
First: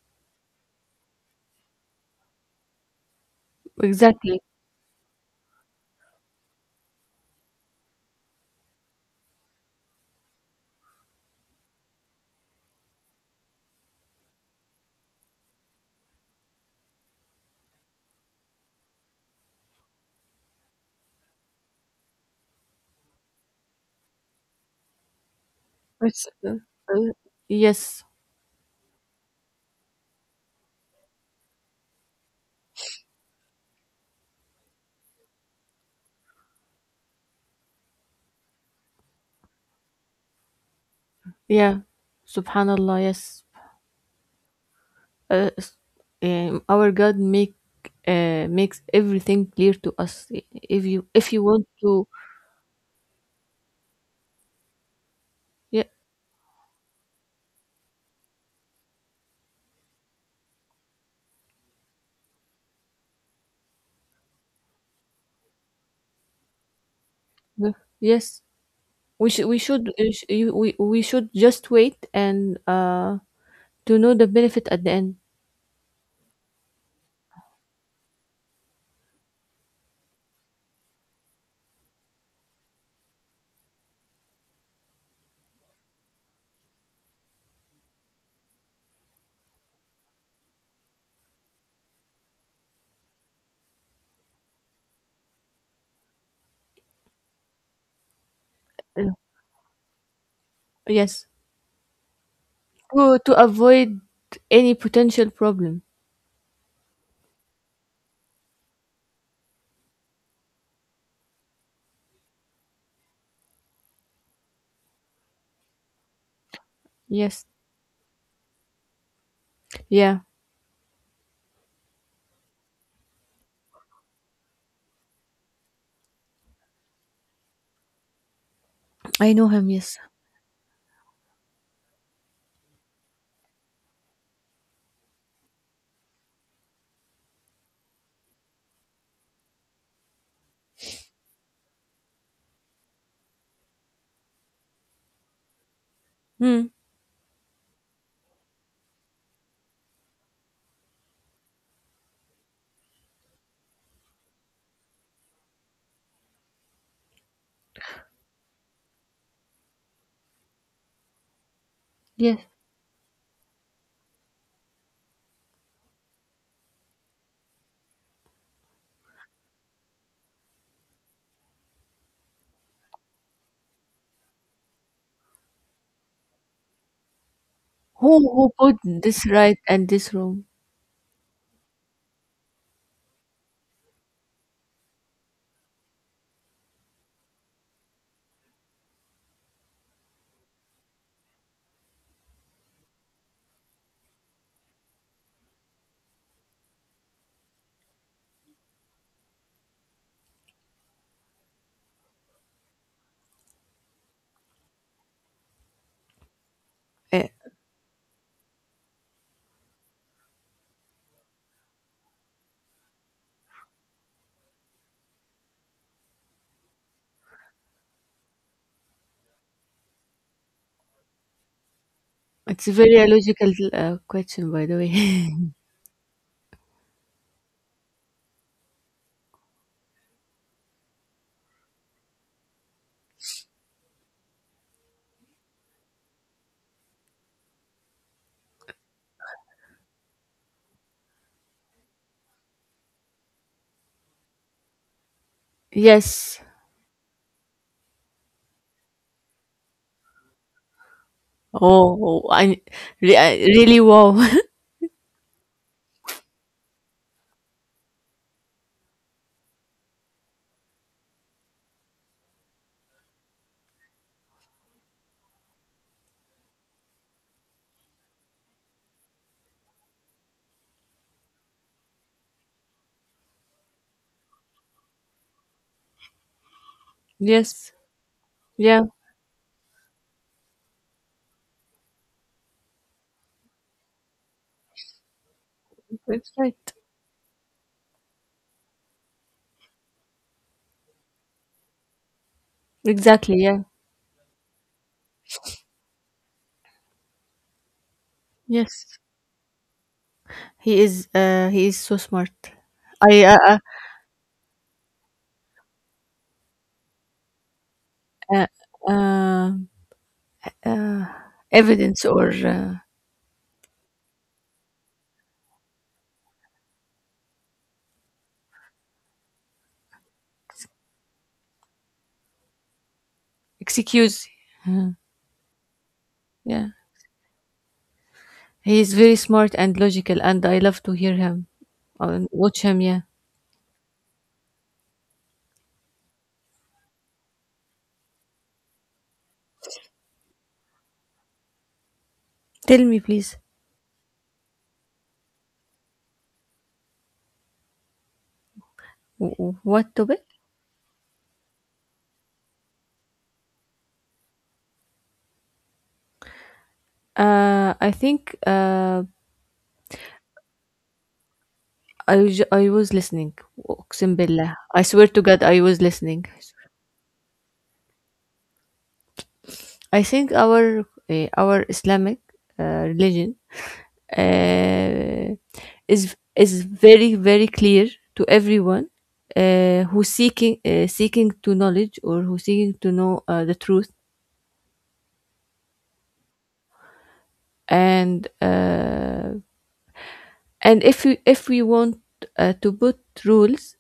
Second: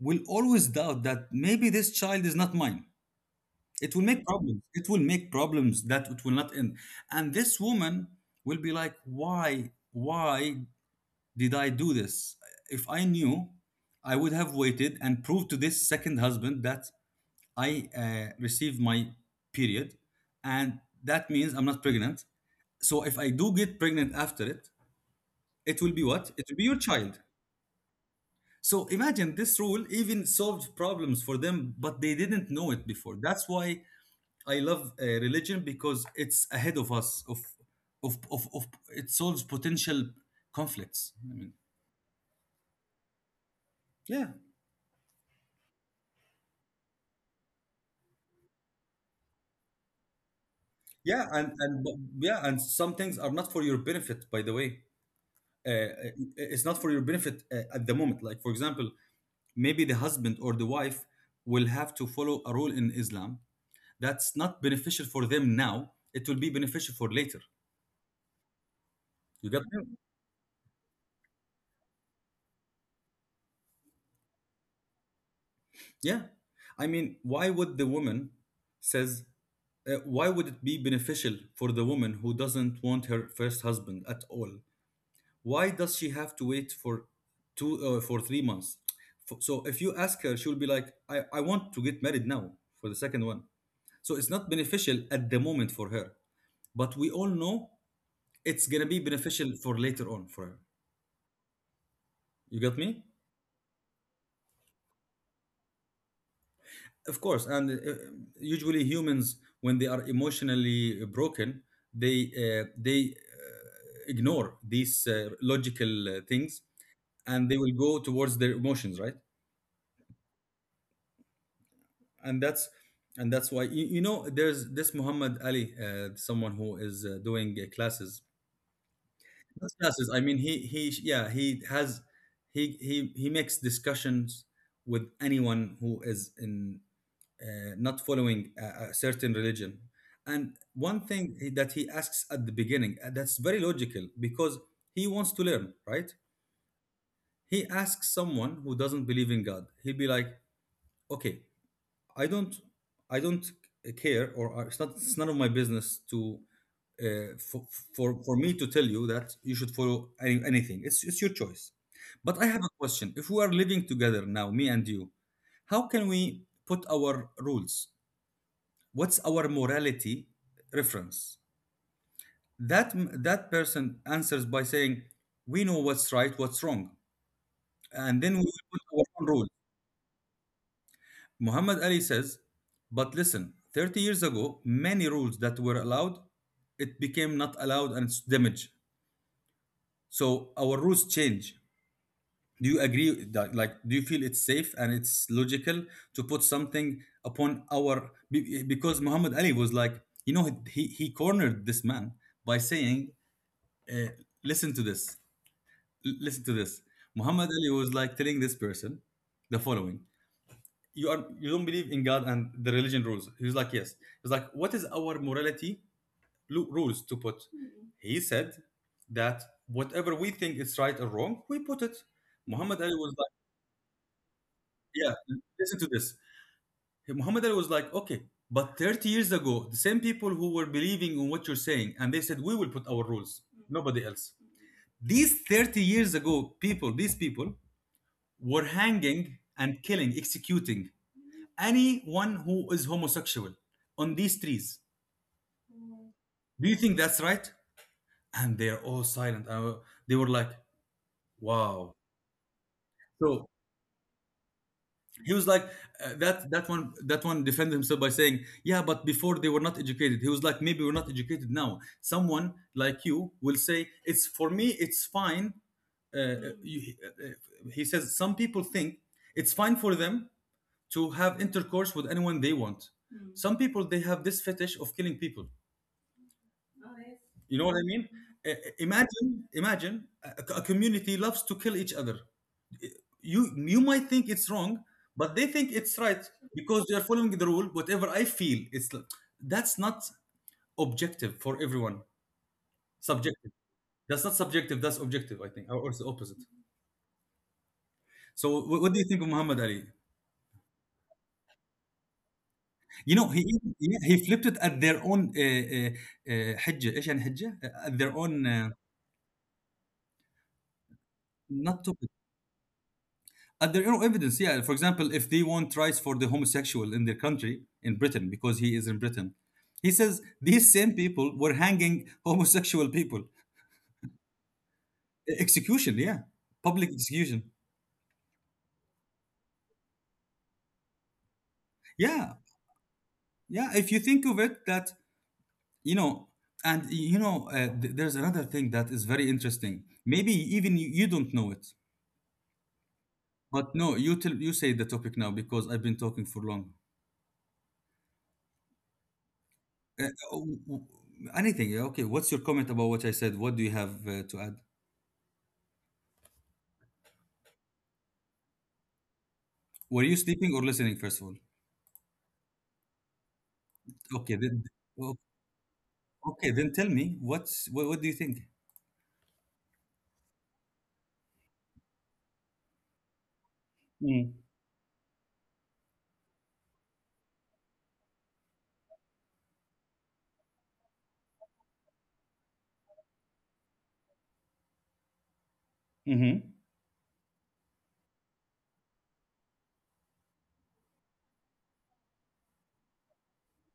Speaker 1: will always doubt that maybe this child is not mine. It will make
Speaker 2: exactly.
Speaker 1: problems. It will make problems that it will not end. And this woman will be like, why did I do this? If I knew, I would have waited and proved to this second husband that I, received my period. And that means I'm not pregnant. So if I do get pregnant after it, it will be
Speaker 2: It's,
Speaker 1: what? It will be your
Speaker 2: uh,
Speaker 1: child.
Speaker 2: yes.
Speaker 1: So imagine, this rule even solved problems for them, but they didn't know it before. That's why I love, religion, because it's ahead of us. Of it solves potential conflicts. I mean,
Speaker 2: Yeah. Subhanallah. Yes.
Speaker 1: yeah,
Speaker 2: uh, s- our God make makes everything clear to us.
Speaker 1: yeah,
Speaker 2: If you want to,
Speaker 1: yeah, and some things are not for your benefit. By the way, uh, uh,
Speaker 2: yeah,
Speaker 1: it's not for your benefit, at the moment. Like, for example, maybe the husband or the wife will have to follow a rule in Islam that's not beneficial for them now. It will be beneficial for later.
Speaker 2: yeah, yes, we should
Speaker 1: You got.
Speaker 2: we should just wait and to know the benefit at the end.
Speaker 1: Yeah. I mean, why would the woman says, why would it be beneficial for the woman who doesn't want her first husband at all? Why does she have to wait for two for 3 months? So if you ask her, she'll be like, I want to get married now for the second one. So it's not beneficial at the moment for her. But we all know it's gonna be
Speaker 2: Uh,
Speaker 1: beneficial for later on for her.
Speaker 2: yes,
Speaker 1: You got me?
Speaker 2: to avoid any potential problem.
Speaker 1: Of course, and, usually humans, when they are emotionally broken, they, ignore these, logical, things,
Speaker 2: Yes,
Speaker 1: and they will go towards their emotions, right?
Speaker 2: yeah,
Speaker 1: And that's, and that's why, you know, there's this Muhammad Ali, someone who is, doing, classes,
Speaker 2: I know
Speaker 1: not
Speaker 2: him. Yes.
Speaker 1: classes. I mean, he yeah, he has, he makes discussions with anyone who is in, not following a certain religion. And one thing that he asks at the beginning, that's very logical, because he wants to learn, right?
Speaker 2: Hmm.
Speaker 1: He asks someone who doesn't believe in God. He'll be like, "Okay, I don't, I don't care, or it's not, it's none of my business to." Uh, for, for me to tell you that you should follow any, anything, it's your choice. But
Speaker 2: Yes.
Speaker 1: I have a question. If we are living together now, me and you, how can we put our rules? What's our morality reference? that that person answers by saying, we know what's right, what's wrong, and then we
Speaker 2: Who
Speaker 1: will
Speaker 2: put
Speaker 1: put our own
Speaker 2: this
Speaker 1: rules.
Speaker 2: right and this wrong?
Speaker 1: Muhammad Ali says, but listen, 30 years ago, many rules that were allowed, it became not allowed and it's damaged. So our rules change. Do you agree with that? Like, do you feel it's safe and it's logical to put something upon our, because Muhammad Ali was like, you know, he cornered this man by saying, uh, listen to this. Listen to this.
Speaker 2: Uh,
Speaker 1: Muhammad Ali was like, telling this person the following: "You are, you don't believe in God and the religion rules." He was like, "Yes." He's like, "What is our morality rules to put?" He said that whatever we think is right or wrong, we put it.
Speaker 2: it's a
Speaker 1: Muhammad Ali
Speaker 2: very
Speaker 1: was like,
Speaker 2: logical question, by the
Speaker 1: "Yeah,
Speaker 2: way. <laughs>
Speaker 1: listen to this." Muhammad Ali was like, "Okay. But 30 years ago, the same people who were believing in what you're saying, and they said, we will put our rules, nobody else. These 30 years ago, these people, were hanging and killing, executing anyone who is homosexual on these trees.
Speaker 2: Yes.
Speaker 1: Do you think that's right?" And they're all silent. They were like, "Wow."
Speaker 2: Oh, I
Speaker 1: So
Speaker 2: really wow. <laughs>
Speaker 1: he was like, that one, that one defended himself by saying, yeah, but before they were not educated." He was like, "Maybe we're not educated now. Someone like you will say it's for me. It's fine." Uh, you, uh, he says some people think it's fine for them to have intercourse with anyone they want. Some people they have this fetish of killing people, you know
Speaker 2: Yes.
Speaker 1: what I mean Uh,
Speaker 2: Yeah,
Speaker 1: imagine, a, a community loves to kill each other. Eh, you might think it's wrong, but they think it's right
Speaker 2: that's right.
Speaker 1: because they are following the rule. Whatever I feel it's that's not objective for everyone.
Speaker 2: Exactly.
Speaker 1: Subjective.
Speaker 2: Yeah.
Speaker 1: That's not subjective, that's objective, I think. Or it's the opposite. So what
Speaker 2: Yes.
Speaker 1: do you think of Muhammad Ali?
Speaker 2: He is. He is so smart.
Speaker 1: You
Speaker 2: I.
Speaker 1: know, he he flipped it at their own حجه ايش يعني حجه, at their own
Speaker 2: Uh, uh, um, uh,
Speaker 1: not to,
Speaker 2: evidence or
Speaker 1: at their own evidence. Yeah, for example, if they want rights for the homosexual in their country, in Britain, because he is in Britain, he says these same people were hanging homosexual people.
Speaker 2: excuse. Uh,
Speaker 1: Execution, yeah.
Speaker 2: yeah.
Speaker 1: Public execution.
Speaker 2: He is very smart and logical, and I love to hear him and
Speaker 1: Yeah.
Speaker 2: watch him. Yeah.
Speaker 1: Yeah, if you think of it, that, you know and you know, there's another thing that is very interesting, maybe even you don't know it.
Speaker 2: Tell me, please,
Speaker 1: But no, you tell, you say the topic now, because I've been talking for long.
Speaker 2: what
Speaker 1: uh,
Speaker 2: topic?
Speaker 1: w- w- anything. Yeah, okay, what's your comment about what I said? What do you have to add?
Speaker 2: I think.
Speaker 1: Were you sleeping or listening, first of all?
Speaker 2: I was listening. Uqsim
Speaker 1: Okay,
Speaker 2: billah.
Speaker 1: then,
Speaker 2: I swear
Speaker 1: o-
Speaker 2: to God, I was listening.
Speaker 1: okay, then tell me what's what. What do you think?
Speaker 2: I think our Islamic uh, religion
Speaker 1: Mm.
Speaker 2: uh, is very very clear to everyone who seeking seeking to knowledge or who seeking to know the truth,
Speaker 1: Mm-hmm.
Speaker 2: and uh, and if we want to put rules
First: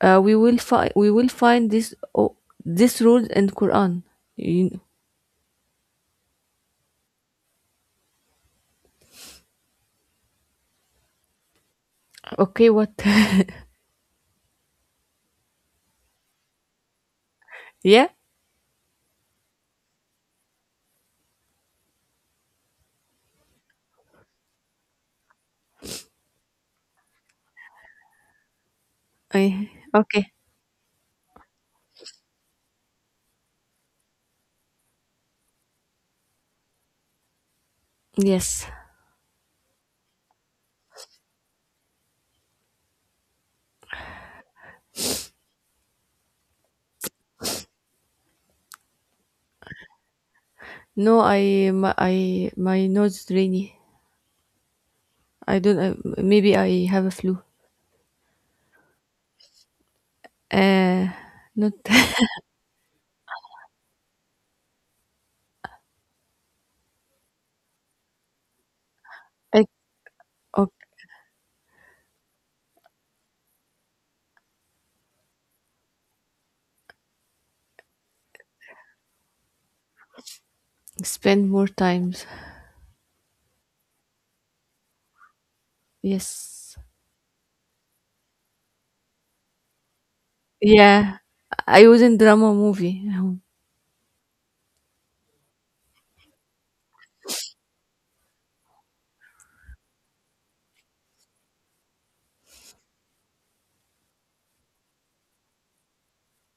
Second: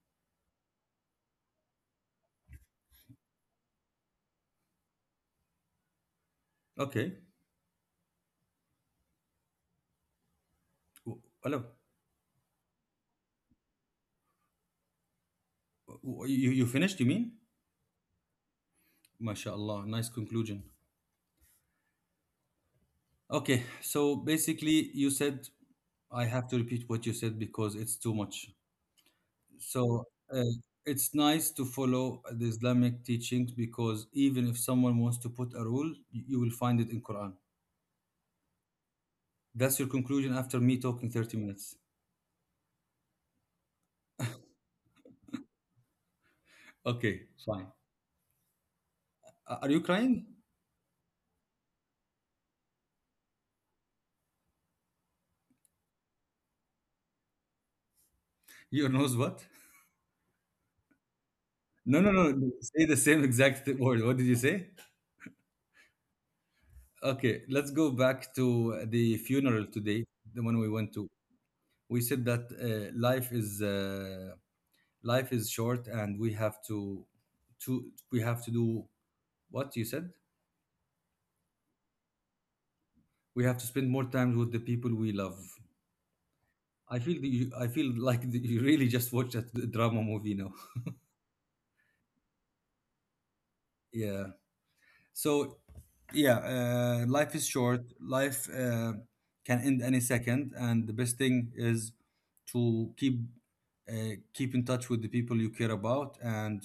Speaker 2: we will find this rules in Quran. You-
Speaker 1: Okay. Hello.
Speaker 2: okay, what. <laughs>
Speaker 1: You, you finished, you mean?
Speaker 2: Yeah,
Speaker 1: MashaAllah, nice conclusion. Okay, so basically, you said, I have to repeat what you said because it's too much.
Speaker 2: I
Speaker 1: So
Speaker 2: okay.
Speaker 1: uh, it's nice to follow the Islamic teachings, because even if someone wants to put a rule, you will find it in Quran.
Speaker 2: Yes.
Speaker 1: That's your conclusion after me talking 30 minutes. Okay, fine. Are you crying?
Speaker 2: No, I my nose is rainy. I don't. Maybe I have a flu.
Speaker 1: Your nose what?
Speaker 2: Uh, not.
Speaker 1: No, no,
Speaker 2: <laughs>
Speaker 1: no. Say the same exact word. What did you say? Okay, let's go back to the funeral
Speaker 2: I
Speaker 1: today, the one we
Speaker 2: okay,
Speaker 1: went to. We said that life is short, and we have to we have to do what you said.
Speaker 2: spend more times.
Speaker 1: We have to spend more time with the people we love.
Speaker 2: Yes.
Speaker 1: I feel that I feel like <laughs> that you really just watched a drama movie now.
Speaker 2: Yeah, I was in drama movie.
Speaker 1: <laughs> Yeah. So, yeah, life is short. Life can end any second, and the best thing is to keep keep in touch with the people you care about, and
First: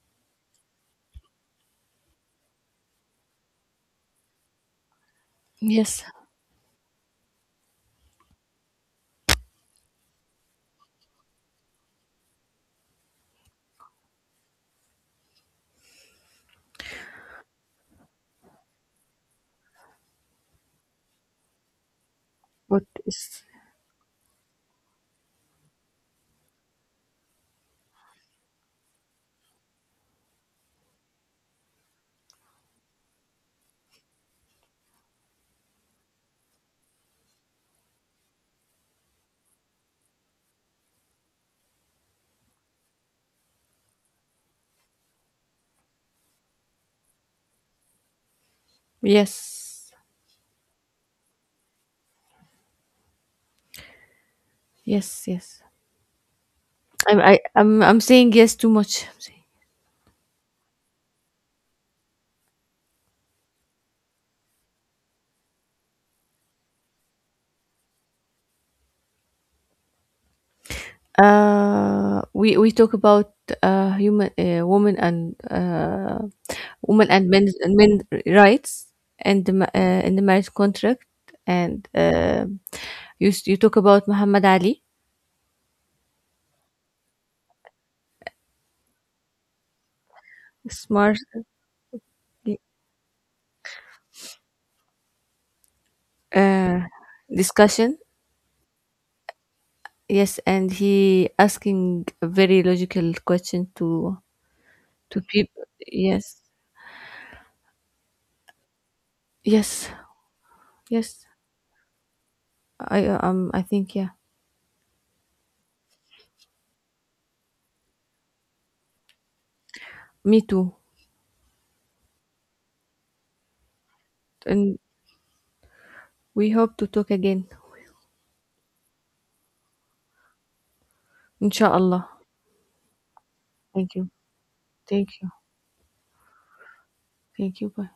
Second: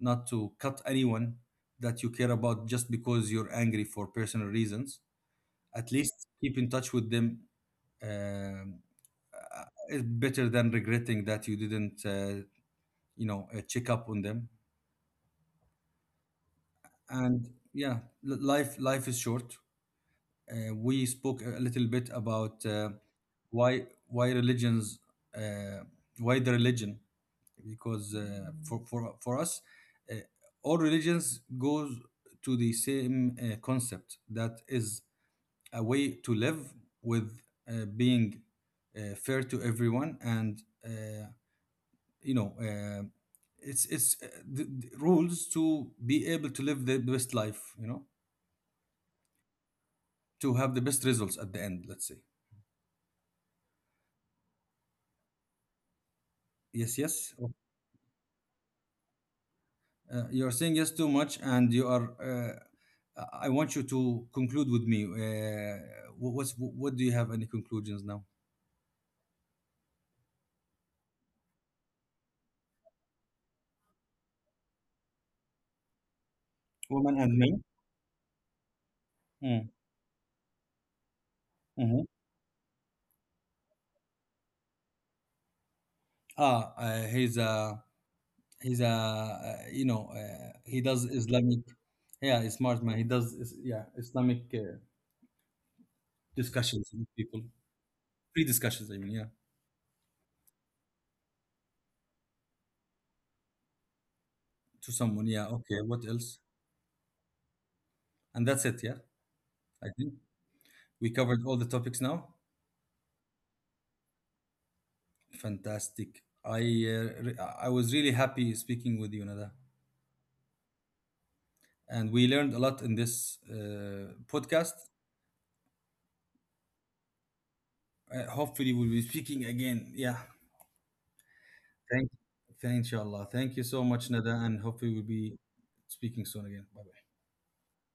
Speaker 1: not to cut anyone that you care about just because you're angry for personal reasons. At
Speaker 2: Yes,
Speaker 1: least keep in touch with them. um uh, it's better than regretting that you didn't, you know, check up on them. And yeah, life is short. Uh, we spoke a little bit about
Speaker 2: what is?
Speaker 1: why religions, uh, why the religion, because for us, uh, all religions goes to the same concept, that is a way to live with being fair to everyone. And you know uh, the rules to be able to live the best life, you know,
Speaker 2: Yes,
Speaker 1: to have the best results at the end, let's say.
Speaker 2: yes, yes.
Speaker 1: Yes, yes.
Speaker 2: I'm saying yes too much. I'm saying.
Speaker 1: You're saying yes too much, and you are. I want you to conclude with me. What do you have, any conclusions now?
Speaker 2: We talk about human women and women
Speaker 1: Woman
Speaker 2: and
Speaker 1: and
Speaker 2: men,
Speaker 1: men.
Speaker 2: men rights, and
Speaker 1: Mm,
Speaker 2: in the marriage contract, and
Speaker 1: mhm.
Speaker 2: you you talk about Muhammad Ali,
Speaker 1: Ah, he's a he's a you know, he does
Speaker 2: smart,
Speaker 1: Islamic. Yeah, he's smart man. He does yeah, Islamic
Speaker 2: uh
Speaker 1: discussions with people,
Speaker 2: discussion.
Speaker 1: free discussions. I mean, yeah,
Speaker 2: Yes, and he asking a very logical question
Speaker 1: to
Speaker 2: to
Speaker 1: someone. Yeah,
Speaker 2: people.
Speaker 1: okay. What else?
Speaker 2: Yes.
Speaker 1: And that's it. Yeah,
Speaker 2: Yes.
Speaker 1: I think we
Speaker 2: Yes.
Speaker 1: covered all the topics now.
Speaker 2: I think yeah,
Speaker 1: Fantastic. I I was really happy speaking with you, Nada,
Speaker 2: me too.
Speaker 1: and we learned a lot in this podcast.
Speaker 2: And we hope to talk again,
Speaker 1: Hopefully, we'll be speaking again. Yeah.
Speaker 2: inshallah.
Speaker 1: Thank. Thank. Inshallah. Thank you so
Speaker 2: Thank you.
Speaker 1: much, Nada, and hopefully, we'll
Speaker 2: Thank you.
Speaker 1: be speaking soon again. Bye.
Speaker 2: Thank you. Bye.